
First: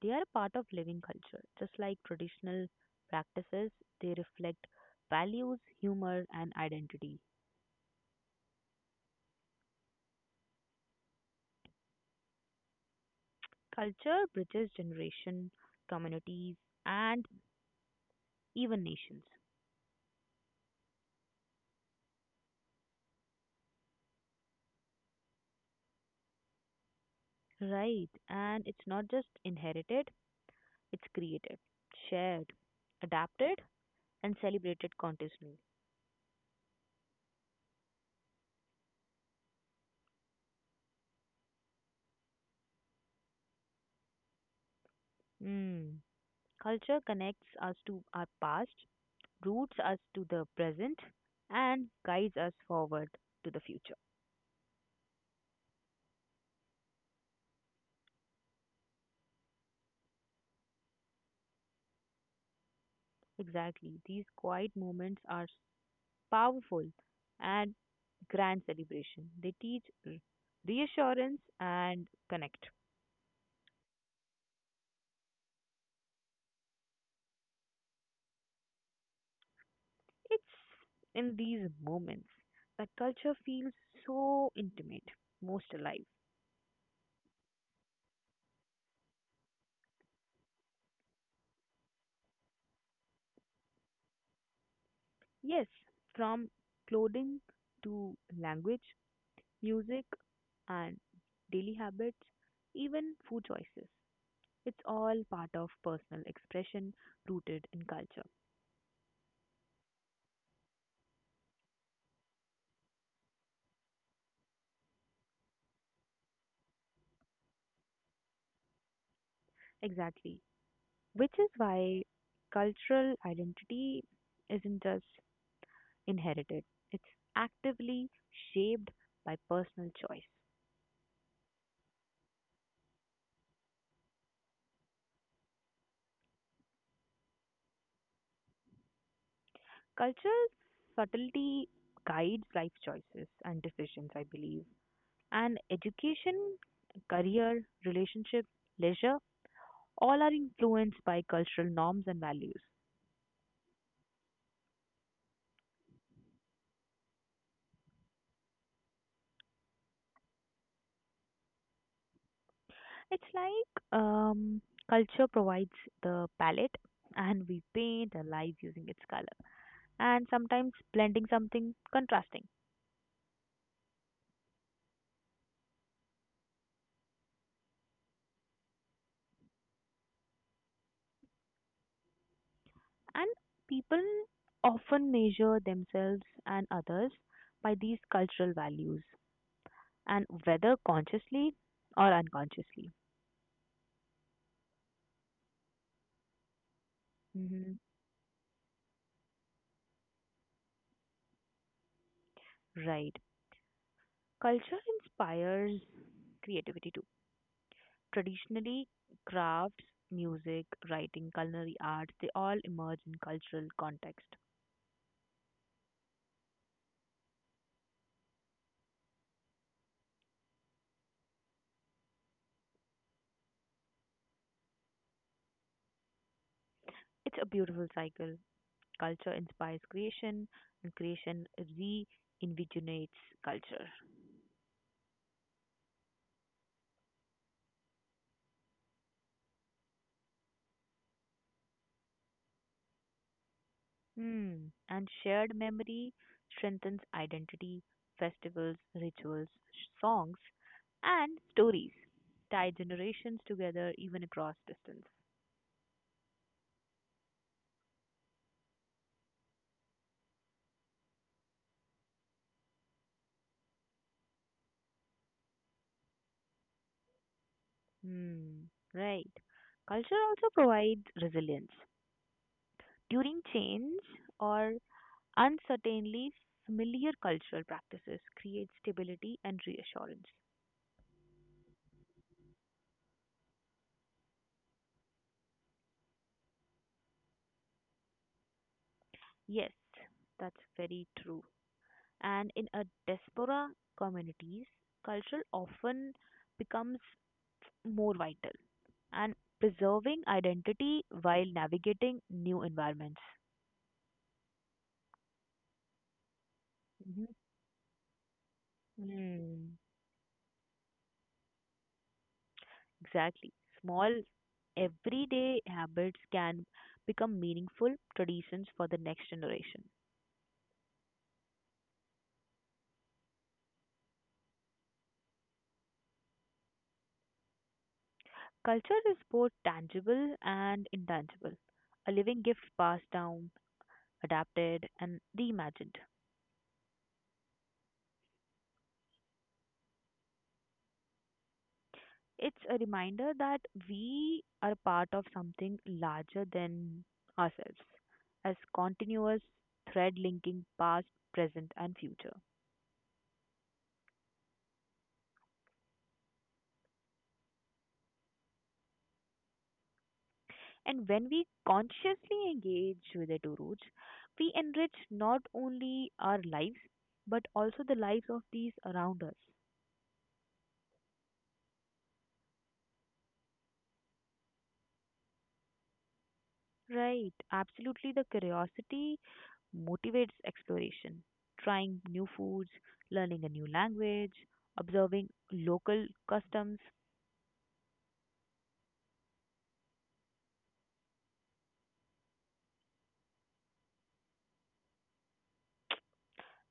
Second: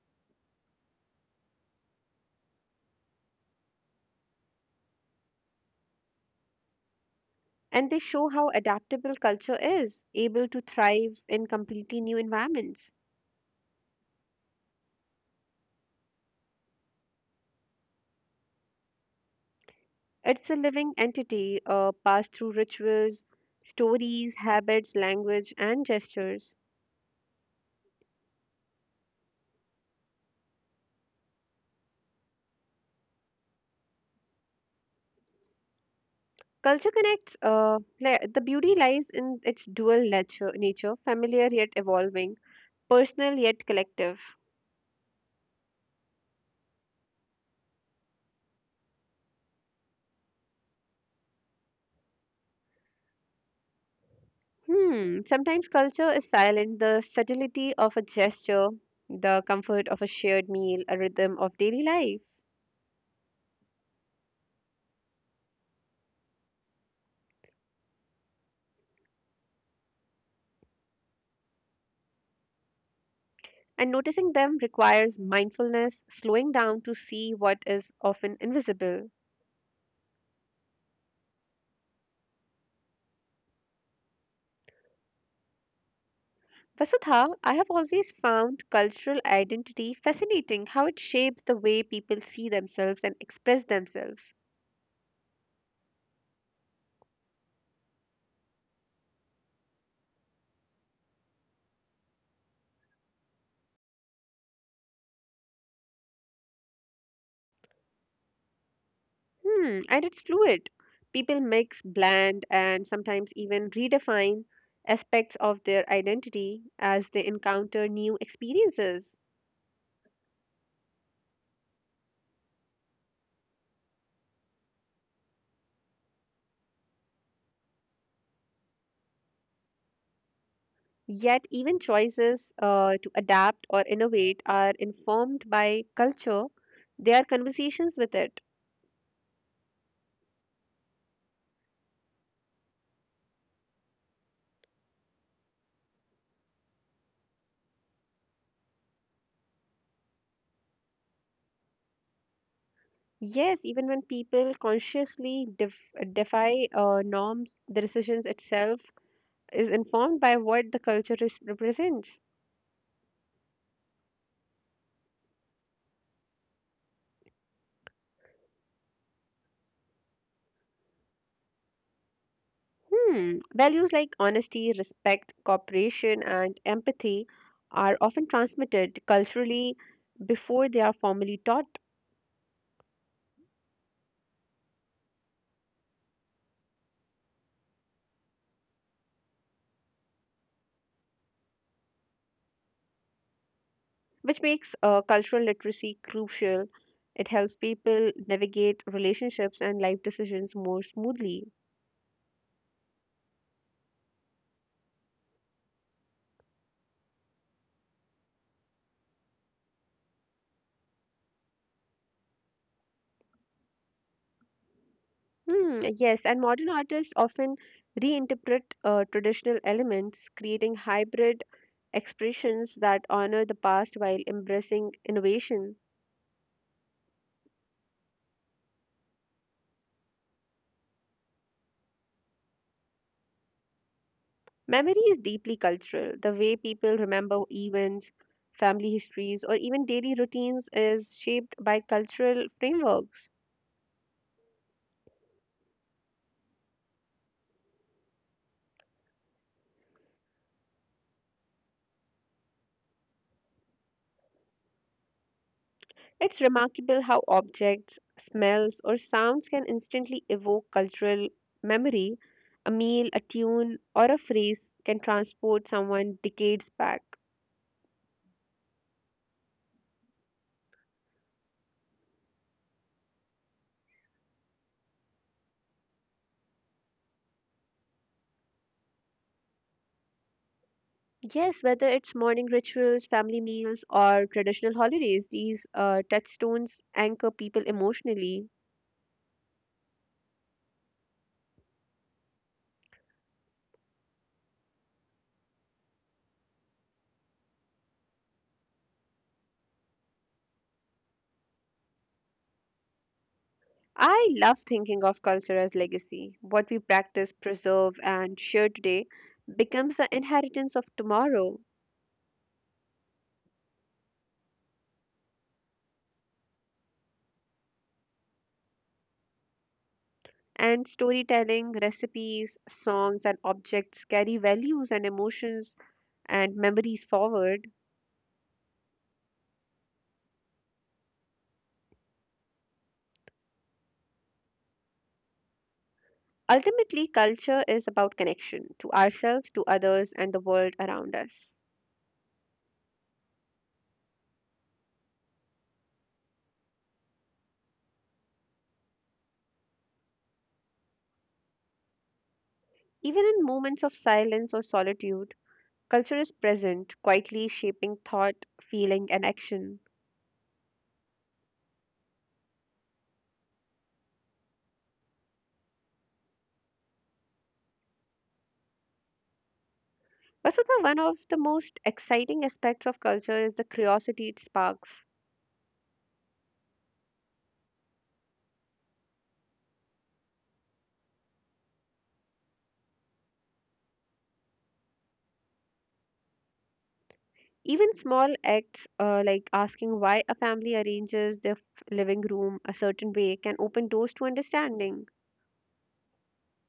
S1: They are a part of living culture. Just like traditional practices, they reflect values, humor, and identity.
S2: And they show how adaptable culture is, able to thrive in completely new environments.
S1: Culture bridges generation, communities, and even nations.
S2: It's a living entity uh, passed through rituals, stories, habits, language, and gestures.
S1: Right, and it's not just inherited, it's created, shared, adapted, and celebrated continuously.
S2: Culture connects, uh, li- the beauty lies in its dual nature, nature, familiar yet evolving, personal yet collective.
S1: Mm. Culture connects us to our past, roots us to the present, and guides us forward to the future.
S2: Hmm, sometimes culture is silent, the subtlety of a gesture, the comfort of a shared meal, a rhythm of daily life.
S1: Exactly, these quiet moments are powerful and grand celebration. They teach r- reassurance and connect.
S2: And noticing them requires mindfulness, slowing down to see what is often invisible.
S1: It's in these moments that culture feels so intimate, most alive.
S2: Vasudha, I have always found cultural identity fascinating how it shapes the way people see themselves and express themselves.
S1: Yes, from clothing to language, music, and daily habits, even food choices. It's all part of personal expression rooted in culture.
S2: Hmm, and it's fluid. People mix, blend, and sometimes even redefine aspects of their identity as they encounter new experiences.
S1: Exactly. Which is why cultural identity isn't just inherited, it's actively shaped by personal choice.
S2: Yet, even choices uh, to adapt or innovate are informed by culture, they are conversations with it.
S1: Cultural subtlety guides life choices and decisions, I believe. And education, career, relationship, leisure, all are influenced by cultural norms and values.
S2: Yes, even when people consciously def- defy uh, norms, the decisions itself is informed by what the culture res- represents.
S1: It's like um, Culture provides the palette, and we paint our lives using its color, and sometimes blending something contrasting.
S2: Hmm. Values like honesty, respect, cooperation, and empathy are often transmitted culturally before they are formally taught.
S1: And people often measure themselves and others by these cultural values and whether consciously or unconsciously.
S2: Which makes uh, cultural literacy crucial. It helps
S1: Hmm.
S2: people navigate relationships and life decisions more smoothly.
S1: Right. Culture inspires creativity too. Traditionally, crafts, music, writing, culinary arts, they all emerge in cultural context.
S2: Hmm, yes, and modern artists often reinterpret uh, traditional elements, creating hybrid expressions that honor the past while embracing innovation.
S1: It's a beautiful cycle. Culture inspires creation, and creation reinvigorates culture.
S2: Memory is deeply cultural. The way people remember events, family histories, or even daily routines is shaped by cultural frameworks.
S1: Hmm. And shared memory strengthens identity, festivals, rituals, songs, and stories tie generations together even across distance.
S2: It's remarkable how objects, smells, or sounds can instantly evoke cultural memory. A meal, a tune, or a phrase can transport someone decades back.
S1: Hmm, right. Culture also provides resilience during change or uncertainty. Familiar cultural practices create stability and reassurance.
S2: Yes, whether it's morning rituals, family meals, or traditional holidays, these uh, touchstones anchor people emotionally.
S1: Yes, that's very true. And in a diaspora communities, culture often becomes more vital and preserving identity while navigating new environments.
S2: I love thinking of culture as legacy. What we practice, preserve, and share today
S1: Mm-hmm.
S2: becomes the inheritance of tomorrow.
S1: Exactly. Small everyday habits can become meaningful traditions for the next generation.
S2: And storytelling, recipes, songs, and objects carry values and emotions and memories forward.
S1: Culture is both tangible and intangible, a living gift passed down, adapted, and reimagined.
S2: Ultimately, culture is about connection to ourselves, to others, and the world around us.
S1: It's a reminder that we are part of something larger than ourselves, as continuous thread linking past, present, and future.
S2: Even in moments of silence or solitude, culture is present, quietly shaping thought, feeling, and action.
S1: And when we consciously engage with the two roots, we enrich not only our lives but also the lives of these around us.
S2: Vasudha, one of the most exciting aspects of culture is the curiosity it sparks.
S1: Right, absolutely. The curiosity motivates exploration, trying new foods, learning a new language, observing local customs,
S2: Even small acts uh, like asking why a family arranges their f- living room a certain way can open doors to understanding.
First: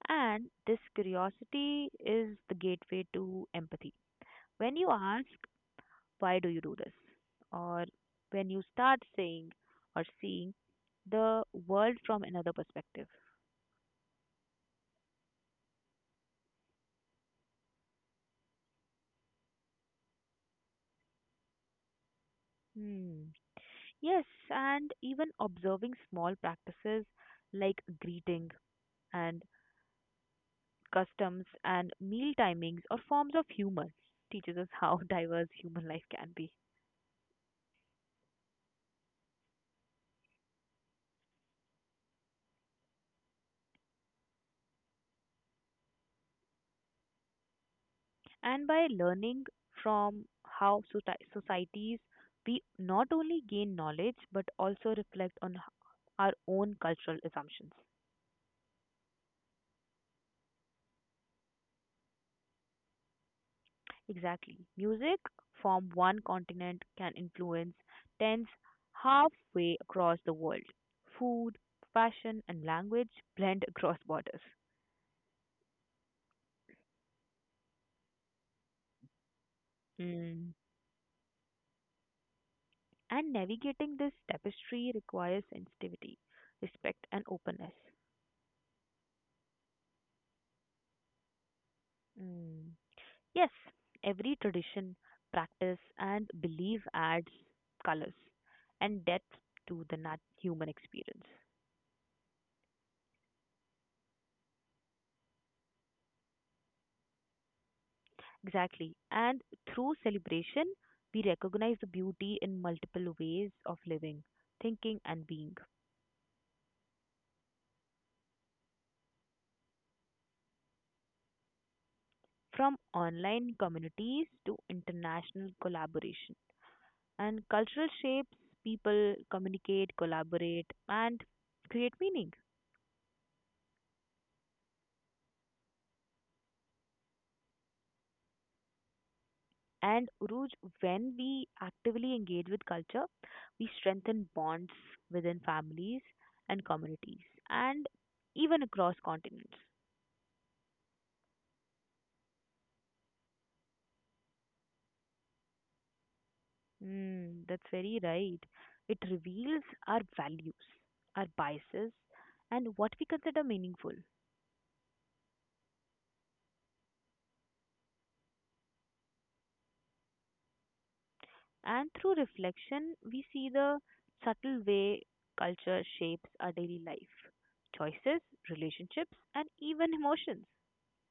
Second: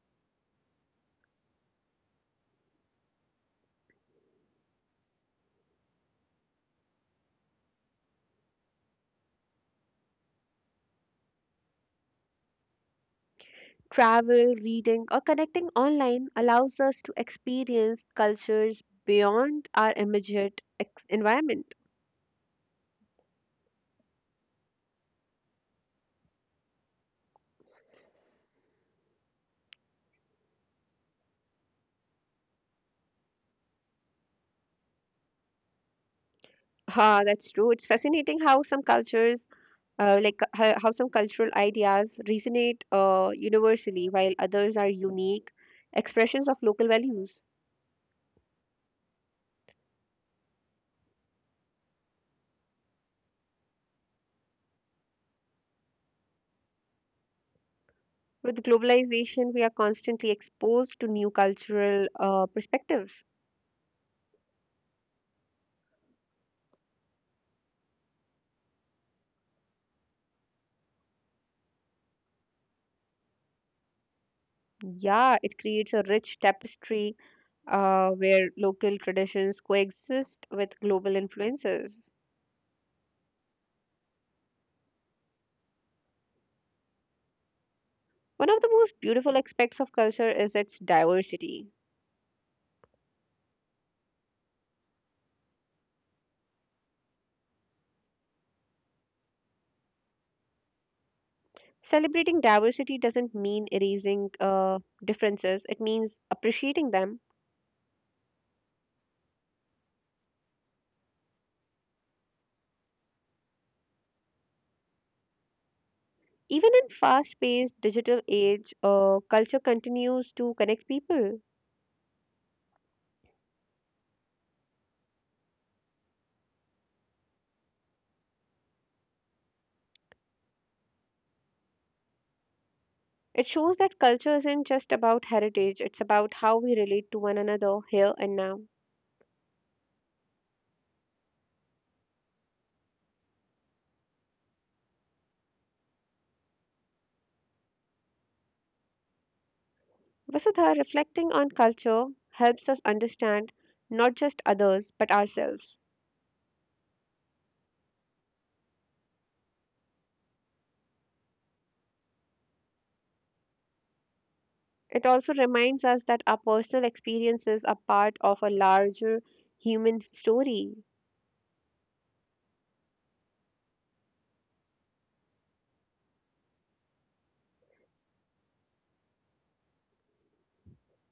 S1: and this curiosity is the gateway to empathy. When you ask why do you do this? Or when you start saying or seeing the world from another perspective.
S2: Travel, reading, or connecting online allows us to experience cultures beyond our immediate ex- environment.
S1: Hmm. Yes, and even observing small practices like greeting and customs and meal timings or forms of humor teaches us how diverse human life can be.
S2: Ah, that's true. It's fascinating how some cultures, uh, like uh, how, how some cultural ideas resonate uh, universally, while others are unique expressions of local values.
S1: And by learning from how soci- societies, we not only gain knowledge but also reflect on h- our own cultural assumptions.
S2: With globalization, we are constantly exposed to new cultural uh, perspectives.
S1: Exactly. Music from one continent can influence tens halfway across the world. Food, fashion, and language blend across borders.
S2: Yeah, it creates a rich tapestry uh, where local traditions coexist
S1: Mm.
S2: with global influences.
S1: And navigating this tapestry requires sensitivity, respect, and openness.
S2: One of the most beautiful aspects of culture is its diversity.
S1: Mm. Yes, every tradition, practice, and belief adds colors and depth to the nat- human experience.
S2: Celebrating diversity doesn't mean erasing uh, differences, it means appreciating them.
S1: Exactly. And through celebration, we recognize the beauty in multiple ways of living, thinking, and being,
S2: Even in fast paced digital age, uh, culture continues to connect people.
S1: from online communities to international collaboration. And cultural shapes people communicate, collaborate, and create meaning.
S2: It shows that culture isn't just about heritage, it's about how we relate to one another here and now.
S1: And Uruj, when we actively engage with culture, we strengthen bonds within families and communities, and even across continents.
S2: Vasudha, reflecting on culture helps us understand not just others but ourselves.
S1: Mm, that's very right. It reveals our values, our biases, and what we consider meaningful.
S2: It also reminds us that our personal experiences are part of a larger human story.
S1: And through reflection, we see the subtle way culture shapes our daily life, choices, relationships, and even emotions.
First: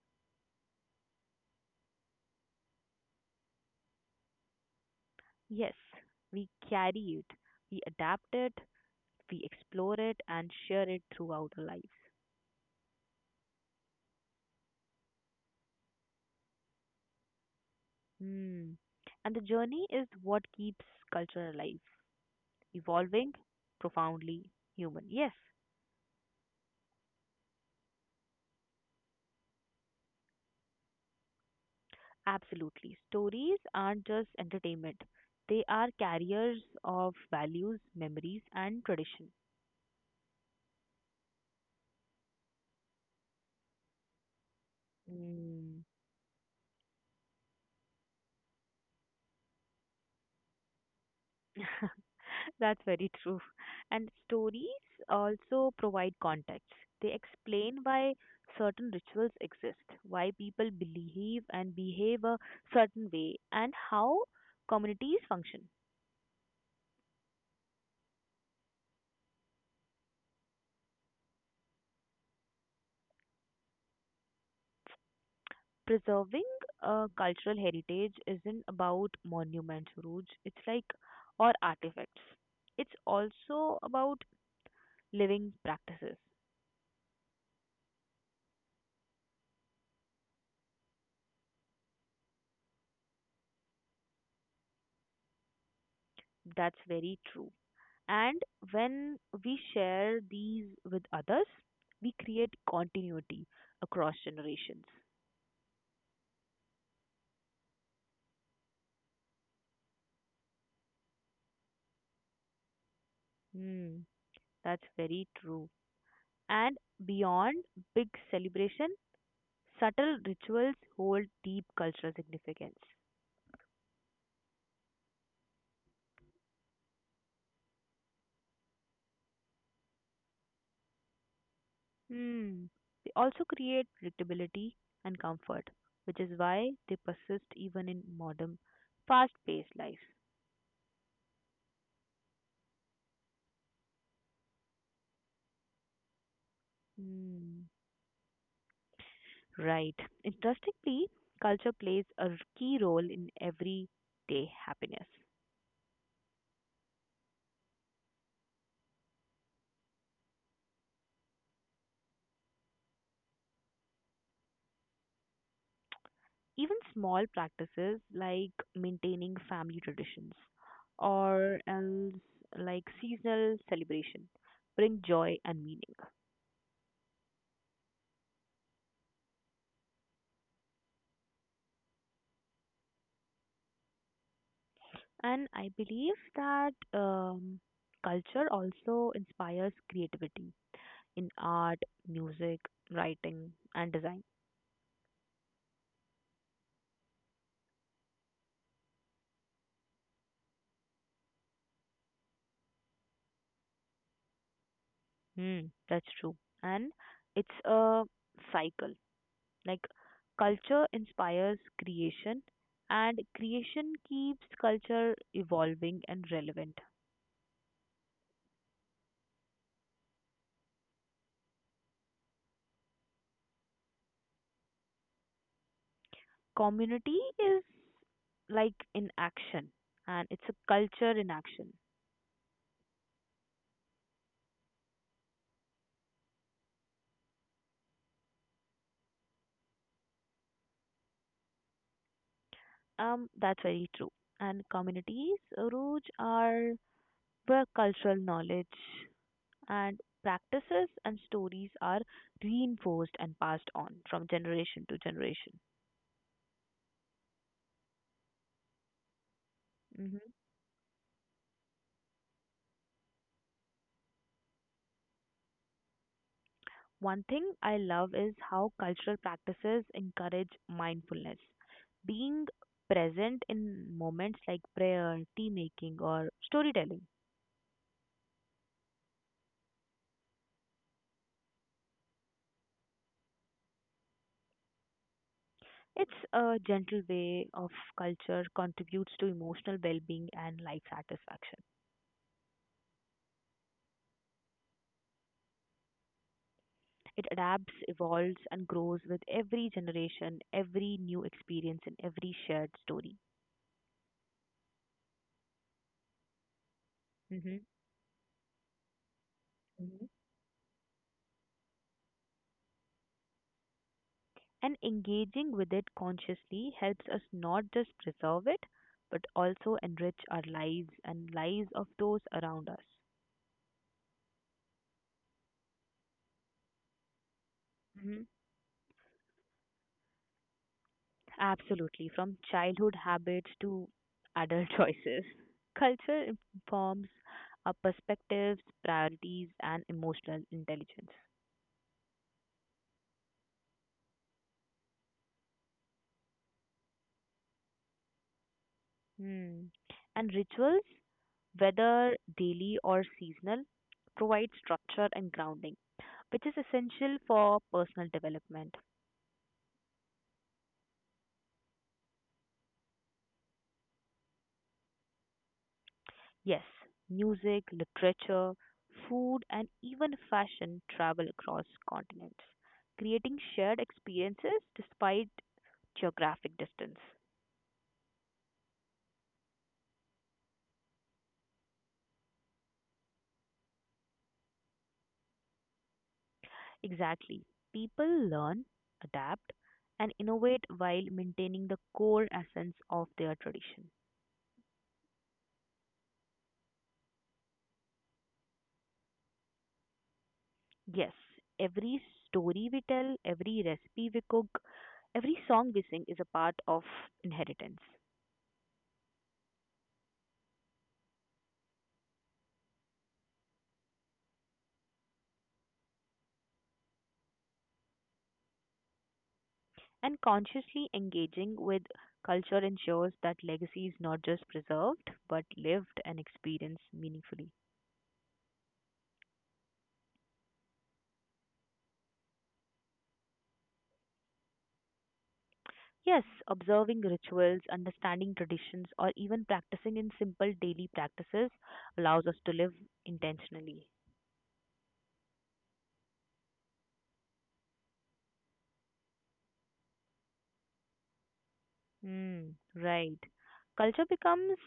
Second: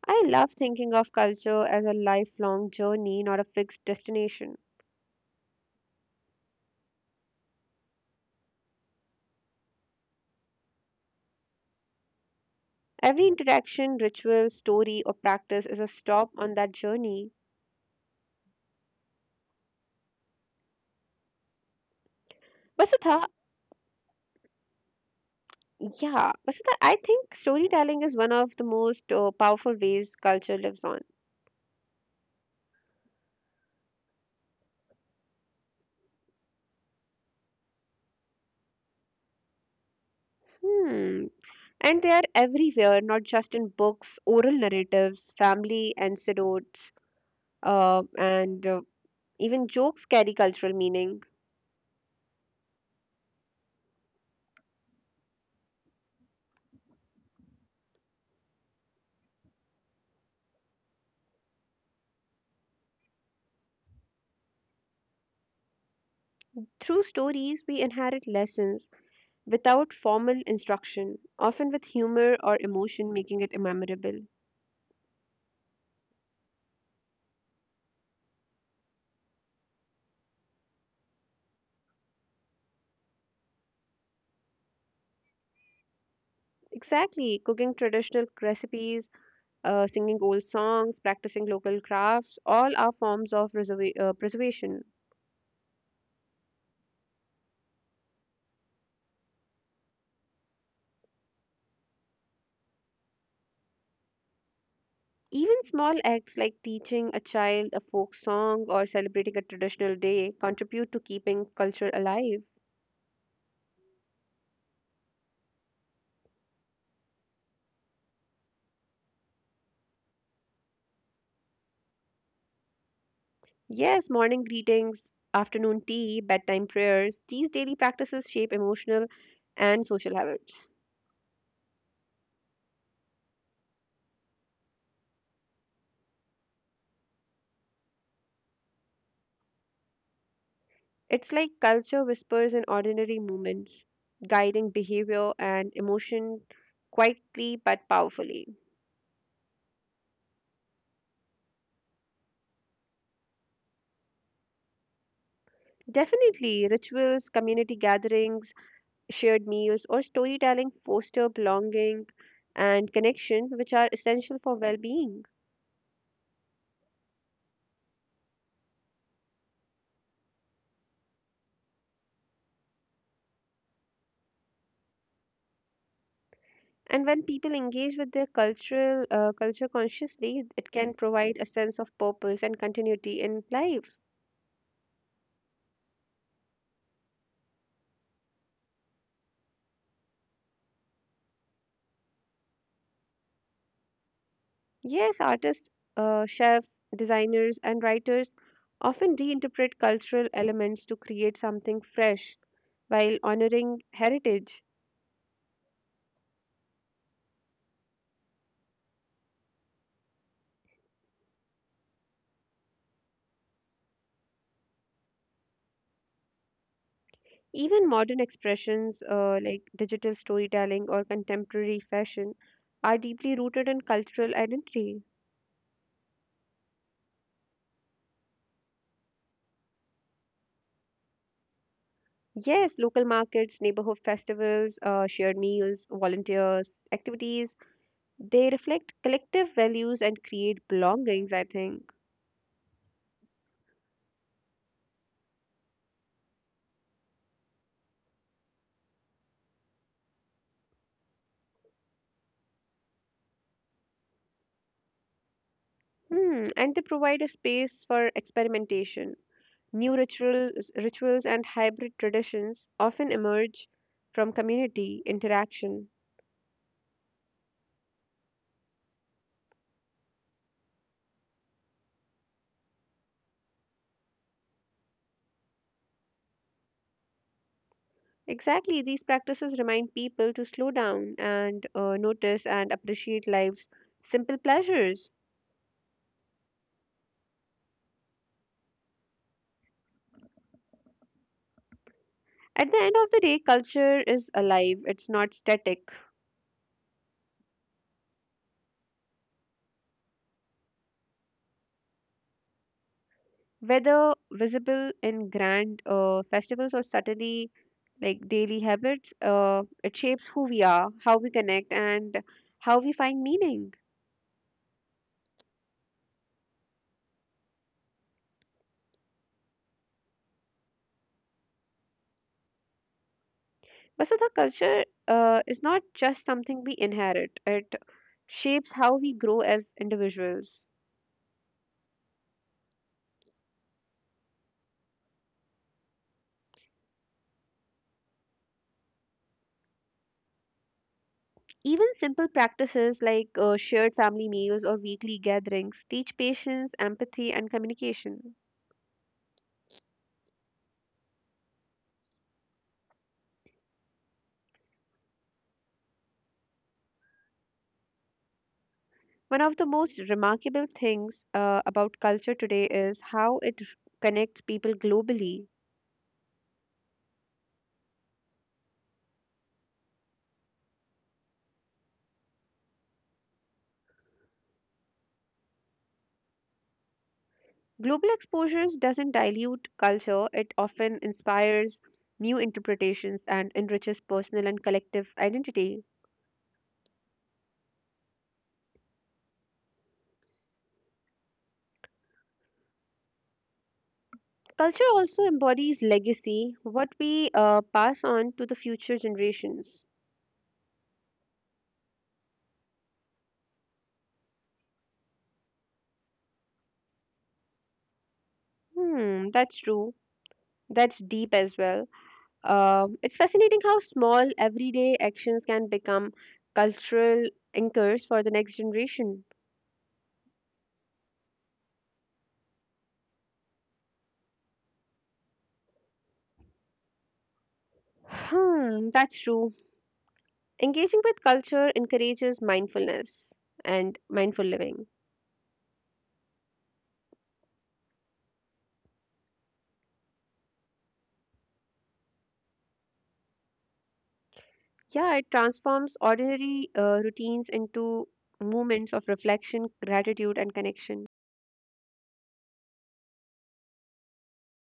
S2: I love thinking of culture as a lifelong journey, not a fixed destination.
S1: Yes, we carry it, we adapt it, we explore it, and share it throughout our lives.
S2: Every interaction, ritual, story, or practice is a stop on that journey.
S1: Mm. And the journey is what keeps culture alive,
S2: Vasudha,
S1: evolving, profoundly human. Yes,
S2: yeah, Vasudha, I think storytelling is one of the most uh, powerful ways culture lives on.
S1: absolutely. Stories aren't just entertainment, they are carriers of values, memories, and tradition.
S2: Hmm. And they are everywhere, not just in books, oral narratives,
S1: Mm.
S2: family anecdotes, uh, and uh, even jokes carry cultural meaning.
S1: That's very true. And stories also provide context. They explain why certain rituals exist, why people believe and behave a certain way, and how communities function.
S2: Through stories, we inherit lessons without formal instruction, often with humor or emotion making it memorable.
S1: Preserving a cultural heritage isn't about monuments, Rooj. It's like or artifacts. It's also about living practices.
S2: Exactly, cooking traditional recipes, uh, singing old songs, practicing local crafts, all are forms of reserva- uh, preservation.
S1: That's very true. And when we share these with others, we create continuity across generations.
S2: Even small acts like teaching a child a folk song or celebrating a traditional day contribute to keeping culture alive.
S1: Hmm, that's very true. And beyond big celebration, subtle rituals hold deep cultural significance.
S2: Yes, morning greetings, afternoon tea, bedtime prayers, these daily practices shape emotional and social habits.
S1: Hmm. They also create predictability and comfort, which is why they persist even in modern, fast paced life.
S2: It's like culture whispers in ordinary moments, guiding behavior and emotion quietly
S1: Hmm.
S2: but powerfully.
S1: Right. Interestingly, culture plays a key role in everyday happiness.
S2: Definitely, rituals, community gatherings, shared meals, or storytelling foster belonging and connection, which are essential for well being.
S1: Even small practices like maintaining family traditions or else like seasonal celebration bring joy and meaning.
S2: And when people engage with their cultural uh, culture consciously, it can provide a sense of purpose and continuity in life.
S1: And I believe that um, culture also inspires creativity in art, music, writing, and design.
S2: Yes, artists, uh, chefs, designers, and writers often reinterpret cultural elements to create something fresh while honoring heritage.
S1: Hmm, that's true. And it's a cycle. Like culture inspires creation, and creation keeps culture evolving and relevant.
S2: Even modern expressions uh, like digital storytelling or contemporary fashion are deeply rooted in cultural identity.
S1: Community is like in action, and it's a culture in action.
S2: Yes, local markets, neighborhood festivals, uh, shared meals, volunteers, activities, they reflect collective values and create belongings, I think.
S1: Um, that's very true. And communities, Ruj, are where cultural knowledge and practices and stories are reinforced and passed on from generation to generation.
S2: Hmm. And they provide a space for experimentation. New
S1: Hmm.
S2: rituals, rituals and hybrid traditions often emerge from community interaction.
S1: One thing I love is how cultural practices encourage mindfulness. Being present in moments like prayer, tea making, or storytelling.
S2: Exactly, these practices remind people to slow down and uh, notice and appreciate life's simple pleasures.
S1: It's a gentle way of culture contributes to emotional well being and life satisfaction.
S2: At the end of the day, culture is alive, it's not static.
S1: It adapts, evolves, and grows with every generation, every new experience, and every shared story.
S2: Whether visible in grand uh, festivals or subtly
S1: Hmm.
S2: like daily habits, uh, it
S1: Hmm.
S2: shapes who we are, how we connect, and how we find meaning.
S1: And engaging with it consciously helps us not just preserve it, but also enrich our lives and lives of those around us.
S2: But so the culture uh, is not just something we inherit, it
S1: Hmm.
S2: shapes how we grow as individuals.
S1: Absolutely, from childhood habits to adult choices. Culture informs our perspectives, priorities, and emotional intelligence.
S2: Even simple practices like uh, shared family meals or weekly gatherings teach patience, empathy, and communication.
S1: Hmm. And rituals, whether daily or seasonal, provide structure and grounding, which is essential for personal development.
S2: One of the most remarkable things uh, about culture today is how it r- connects people globally.
S1: Yes, music, literature, food, and even fashion travel across continents, creating shared experiences despite geographic distance.
S2: Global exposures doesn't dilute culture, it often inspires new interpretations and enriches personal and collective identity.
S1: Exactly. People learn, adapt, and innovate while maintaining the core essence of their tradition.
S2: Culture also embodies legacy, what we uh, pass on to the future generations.
S1: Yes, every story we tell, every recipe we cook, every song we sing is a part of inheritance.
S2: Hmm, that's true. That's deep as well. Um, it's fascinating how small everyday actions can become cultural anchors for the next generation.
S1: And consciously engaging with culture ensures that legacy is not just preserved, but lived and experienced meaningfully.
S2: Hmm, that's true. Engaging with culture encourages mindfulness and mindful living.
S1: Yes, observing rituals, understanding traditions, or even practicing in simple daily practices allows us to live intentionally.
S2: Yeah, it transforms ordinary uh, routines into moments of reflection, gratitude, and connection.
S1: Hmm, right. Culture becomes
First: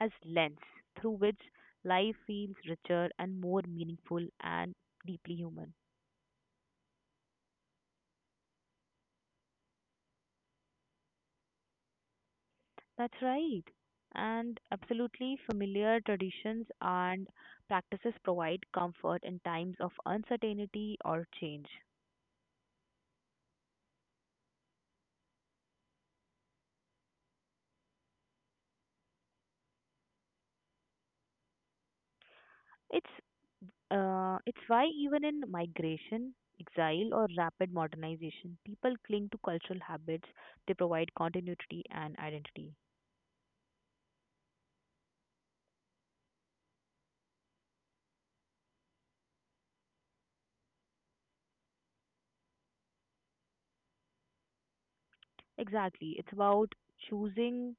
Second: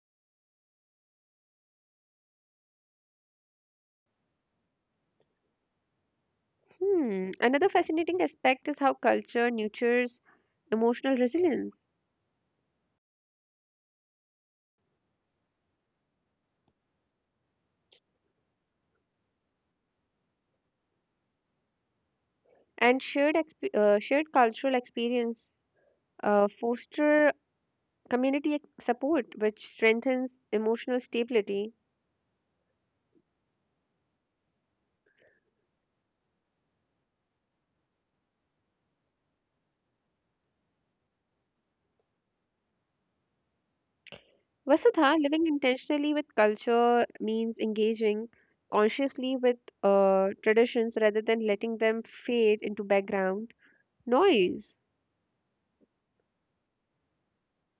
S1: as lens through which life feels richer and more meaningful and deeply human.
S2: Hmm, another fascinating aspect is how culture nurtures emotional resilience
S1: That's right. And absolutely familiar traditions and practices provide comfort in times of uncertainty or change.
S2: and shared exp- uh, shared cultural experience uh, foster community ac- support, which strengthens emotional stability.
S1: It's uh, it's why even in migration, exile, or rapid modernization, people cling to cultural habits. They provide continuity and identity.
S2: Vasudha, living intentionally with culture means engaging consciously with uh, traditions rather than letting them fade into background noise.
S1: Exactly. It's about choosing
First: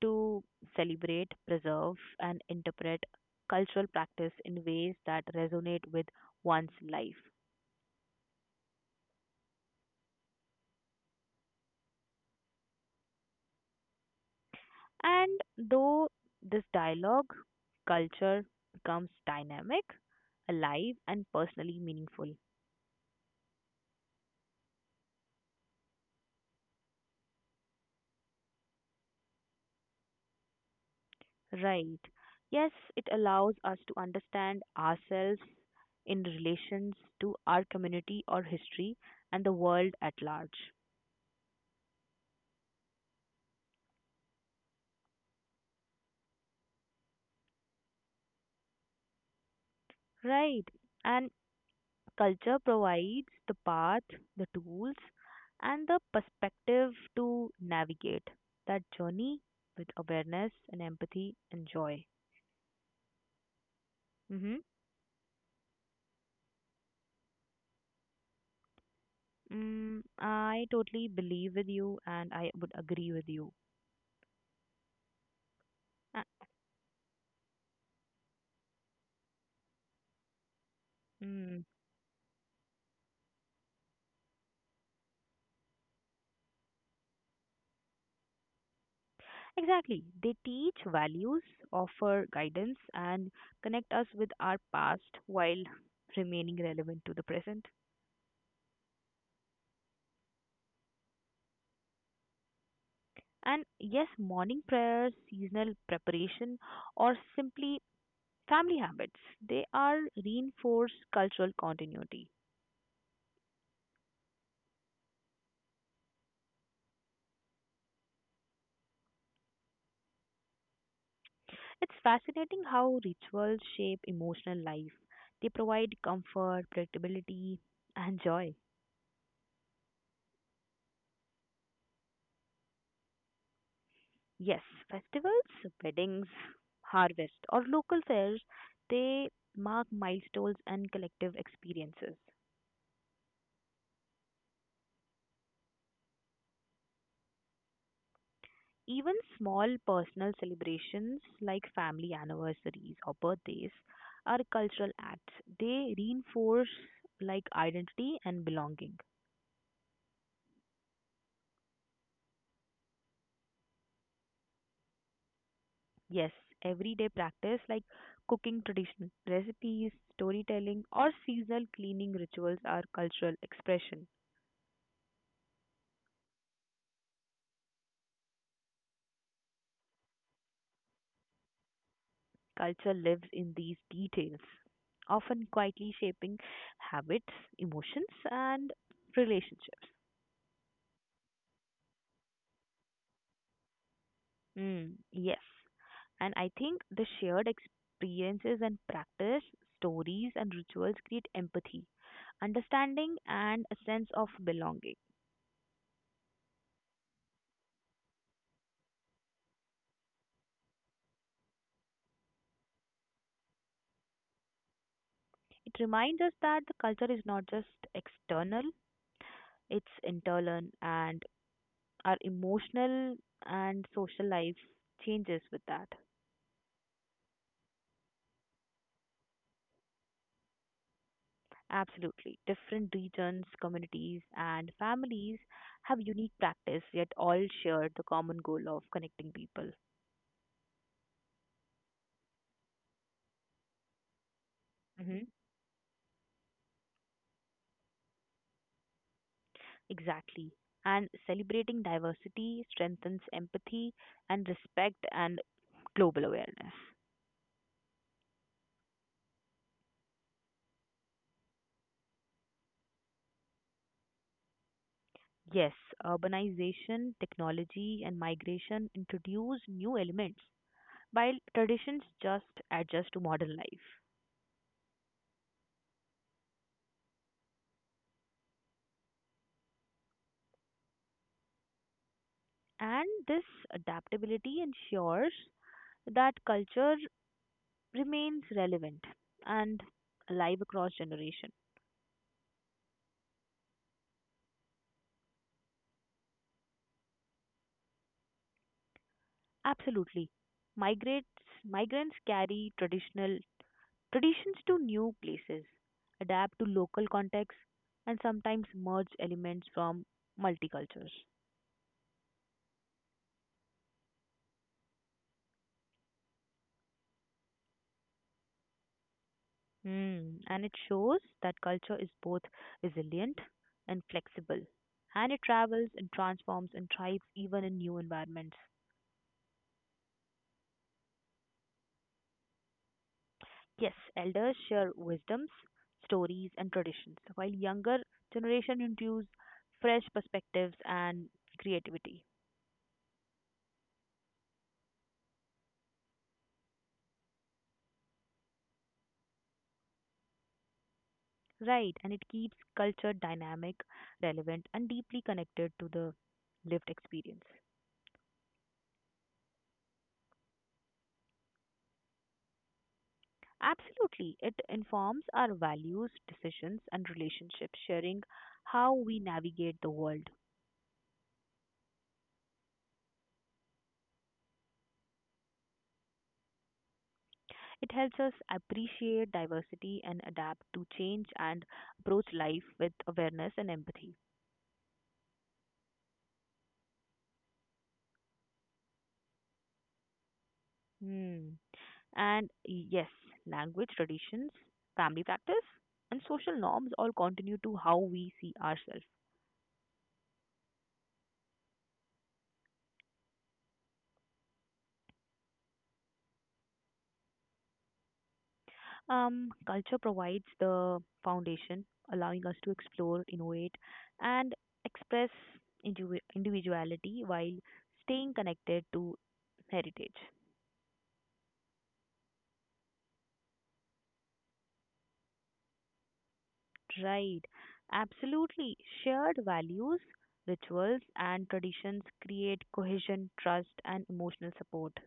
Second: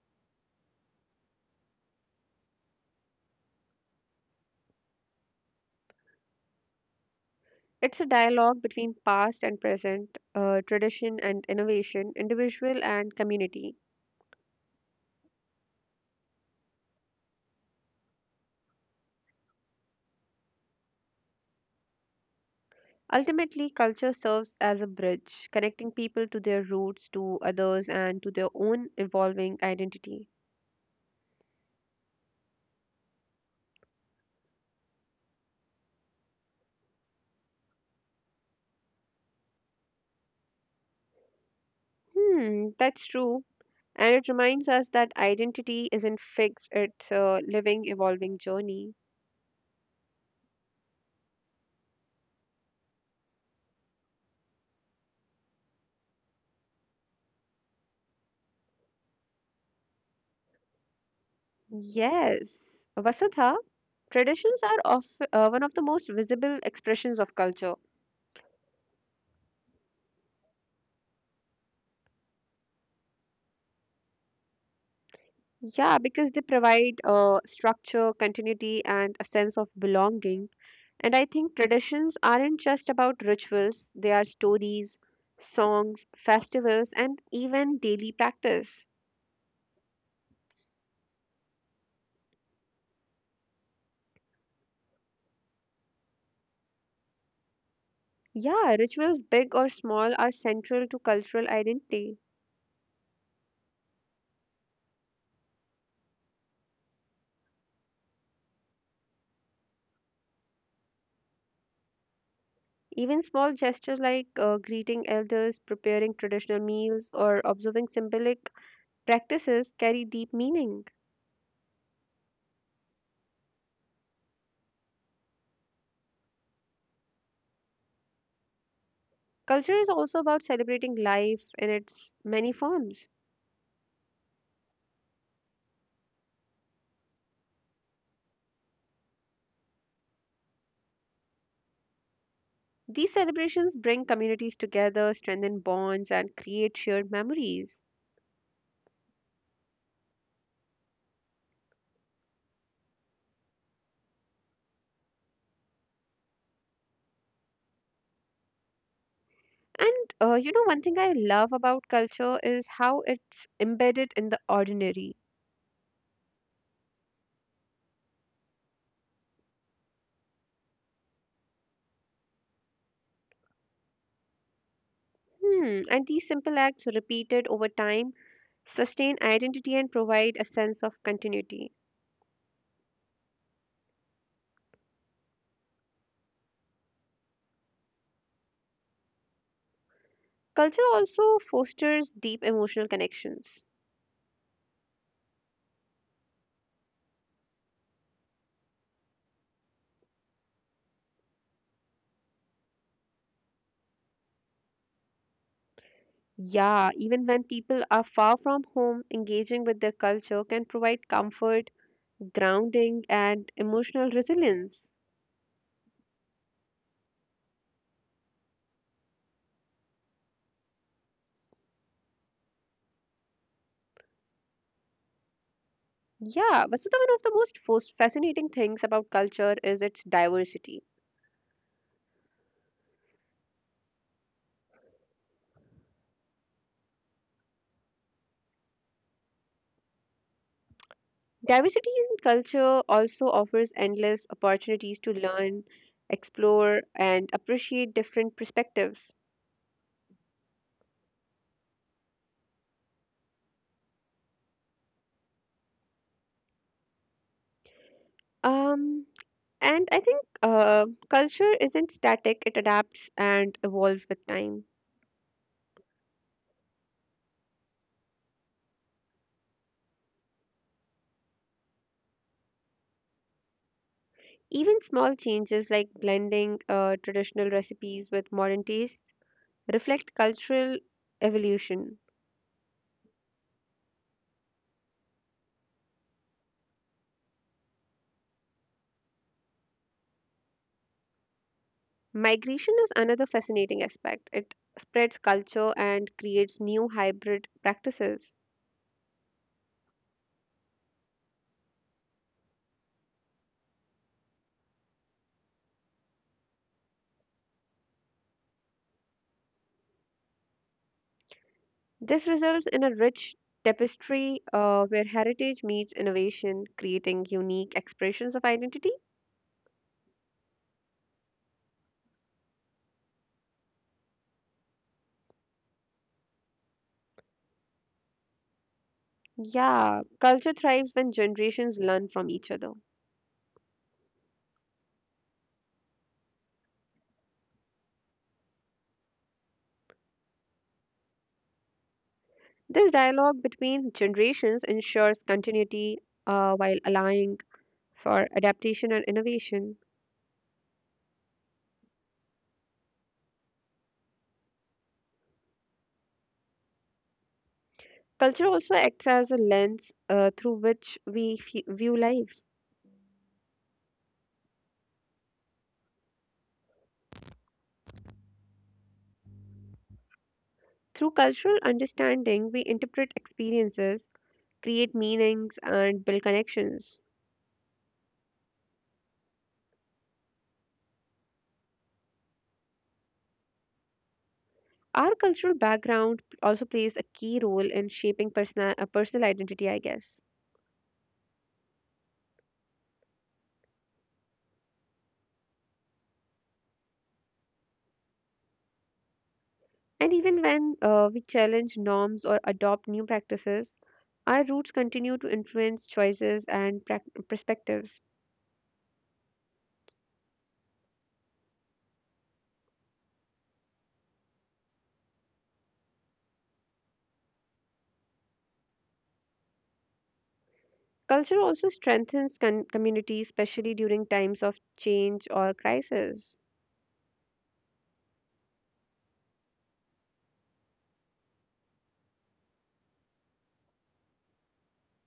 S1: to celebrate, preserve, and interpret cultural practice in ways that resonate with one's life.
S2: It's a dialogue between past and present, uh, tradition and innovation, individual and community.
S1: And though this dialogue, culture becomes dynamic, alive, and personally meaningful.
S2: Ultimately, culture serves as a bridge, connecting people to their roots, to others, and to their own evolving identity.
S1: Right. Yes, it allows us to understand ourselves in relations to our community or history and the world at large.
S2: Hmm, that's true. And it reminds us that identity isn't fixed, it's a living, evolving journey.
S1: Right. And culture provides the path, the tools, and the perspective to navigate that journey with awareness and empathy and joy.
S2: Yes. Vasudha,
S1: Mm-hmm.
S2: traditions are of, uh, one of the most visible expressions of culture.
S1: Mm, I totally believe with you and I would agree with you.
S2: Yeah,
S1: Uh.
S2: because they provide uh, structure, continuity, and a sense of belonging. And I think
S1: Mm.
S2: traditions aren't just about rituals, they are stories, songs, festivals, and even daily practice.
S1: Exactly. They teach values, offer guidance, and connect us with our past while remaining relevant to the present.
S2: Yeah, rituals, big or small, are central to cultural identity.
S1: And yes, morning prayers, seasonal preparation, or simply family habits. They are reinforce cultural continuity.
S2: Even small gestures like uh, greeting elders, preparing traditional meals, or observing symbolic practices carry deep meaning.
S1: It's fascinating how rituals shape emotional life. They provide comfort, predictability, and joy.
S2: Culture is also about celebrating life in its many forms.
S1: Yes, festivals, weddings, harvest, or local fairs, they mark milestones and collective experiences.
S2: These celebrations bring communities together, strengthen bonds, and create shared memories.
S1: Even small personal celebrations like family anniversaries or birthdays are cultural acts. They reinforce like identity and belonging.
S2: And uh, you know, one thing I love about culture is how it's embedded in the ordinary.
S1: Yes, everyday practice like cooking traditional recipes, storytelling, or seasonal cleaning rituals are cultural expression.
S2: Hmm. And these simple acts, repeated over time, sustain identity and provide a sense of continuity.
S1: Culture lives in these details, often quietly shaping habits, emotions, and relationships.
S2: Culture also fosters deep emotional connections.
S1: Mm, yes, and I think the shared experiences and practice, stories, and rituals create empathy, understanding, and a sense of belonging.
S2: Yeah, even when people are far from home, engaging with their culture can provide comfort, grounding, and emotional resilience.
S1: It reminds us that the culture is not just external, it's internal and our emotional and social life changes with that.
S2: Yeah, but so the one of the most fos- fascinating things about culture is its diversity.
S1: Absolutely. Different regions, communities, and families have unique practice, yet all share the common goal of connecting people.
S2: Diversity in culture also offers endless opportunities to
S1: Hmm.
S2: learn, explore, and appreciate different perspectives.
S1: Exactly. And celebrating diversity strengthens empathy and respect and global awareness.
S2: Um, And I think uh, culture isn't static, it adapts and evolves with time.
S1: Yes, urbanization, technology, and migration introduce new elements, while traditions just adjust to modern life.
S2: Even small changes like blending uh, traditional recipes with modern tastes reflect cultural evolution.
S1: And this adaptability ensures that culture remains relevant and alive across generation.
S2: Migration is another fascinating aspect. It spreads culture and creates new hybrid practices.
S1: Absolutely. Migrates, Migrants carry traditional traditions to new places, adapt to local contexts, and sometimes merge elements from multicultures.
S2: This results in a rich tapestry uh, where heritage meets innovation, creating unique expressions of identity.
S1: Hmm, and it shows that culture is both resilient and flexible, and it travels and transforms and thrives even in new environments.
S2: Yeah, culture thrives when generations learn from each other.
S1: Yes, elders share wisdoms, stories, and traditions, while younger generation introduce fresh perspectives and creativity.
S2: This dialogue between generations ensures continuity uh, while allowing for adaptation and innovation.
S1: Right, and it keeps culture dynamic, relevant, and deeply connected to the lived experience.
S2: Culture also acts as a lens uh, through which we fe- view life.
S1: Absolutely. It informs our values, decisions, and relationships, sharing how we navigate the world.
S2: Through cultural understanding, we interpret experiences, create meanings, and build connections.
S1: It helps us appreciate diversity and adapt to change and approach life with awareness and empathy.
S2: Our cultural background also plays a key role in shaping personal, uh, personal identity, I guess.
S1: Hmm. And yes, language, traditions, family practice, and social norms all continue to how we see ourselves.
S2: And even when uh, we challenge norms or adopt new practices, our roots continue to influence choices and prac perspectives.
S1: Um, culture provides the foundation, allowing us to explore, innovate, and express indivi- individuality while staying connected to heritage.
S2: Culture also strengthens con- communities, especially during times of change or crisis.
S1: Right. Absolutely. Shared values, rituals, and traditions create cohesion, trust, and emotional support.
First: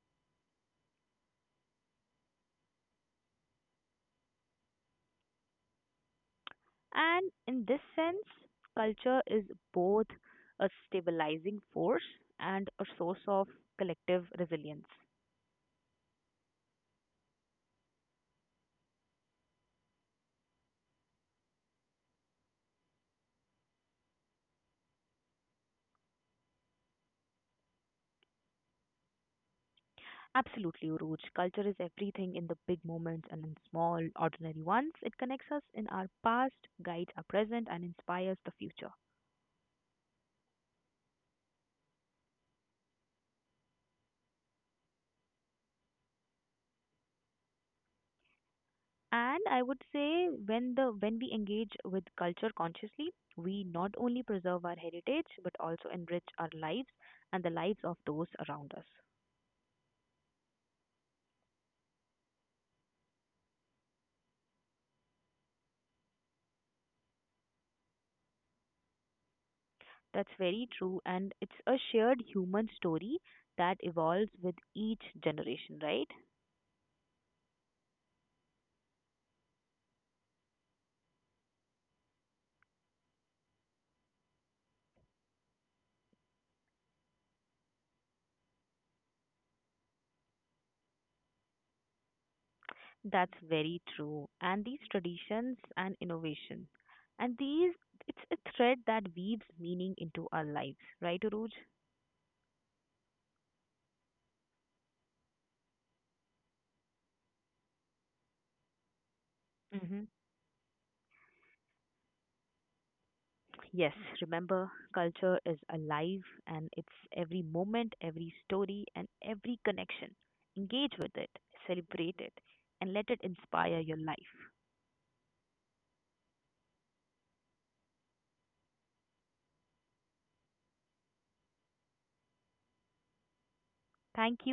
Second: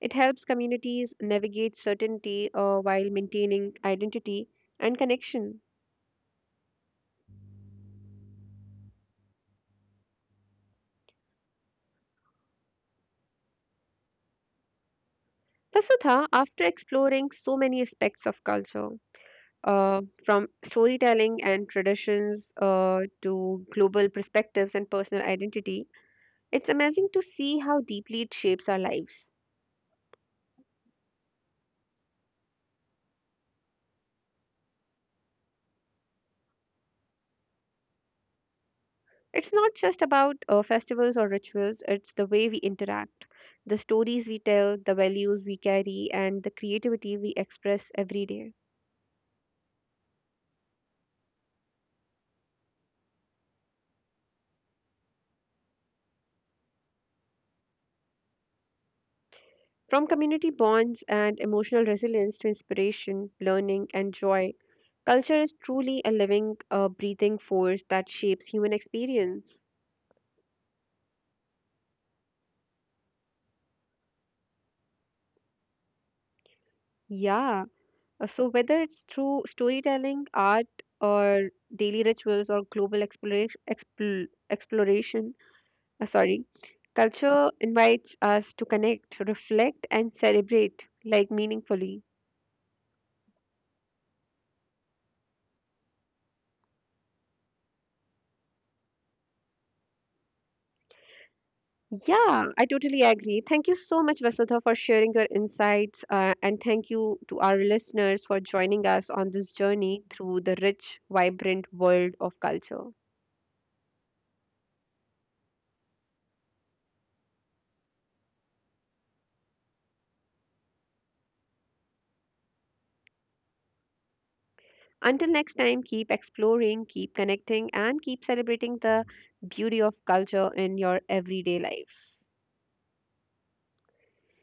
S2: It helps communities navigate certainty uh, while maintaining identity and connection.
S1: And in this sense, culture is both a stabilizing force and a source of collective resilience.
S2: Vasudha, after exploring so many aspects of culture, uh, from storytelling and traditions uh, to global perspectives and personal identity, it's amazing to see how deeply it shapes our lives.
S1: Absolutely, Uruj. Culture is everything in the big moments and in small, ordinary ones. It connects us in our past, guides our present, and inspires the future.
S2: It's not just about uh, festivals or rituals, it's the way we interact, the stories we tell, the values we carry, and the creativity we express every day.
S1: And I would say when the when we engage with culture consciously, we not only preserve our heritage but also enrich our lives and the lives of those around us.
S2: From community bonds and emotional resilience to inspiration, learning, and joy, culture is truly a living, uh, breathing force that shapes human experience.
S1: That's very true, and it's a shared human story that evolves with each generation, right?
S2: Yeah. uh, So, whether it's through storytelling, art, or daily rituals, or global exploration, expl- exploration uh, sorry, culture invites us to connect, reflect, and celebrate like meaningfully.
S1: That's very true. And these traditions and innovation, and these it's a thread that weaves meaning into our lives, right, Uruj?
S2: Yeah, I totally agree. Thank you so much, Vasudha, for sharing your insights. Uh, and thank you to our listeners for joining us on this journey
S1: Hmm.
S2: through the rich, vibrant world of culture.
S1: Yes, remember, culture is alive and it's every moment, every story, and every connection. Engage with it, celebrate it, and let it inspire your life.
S2: Until next time, keep exploring, keep connecting, and keep celebrating the beauty of culture in your everyday life.
S1: Thank you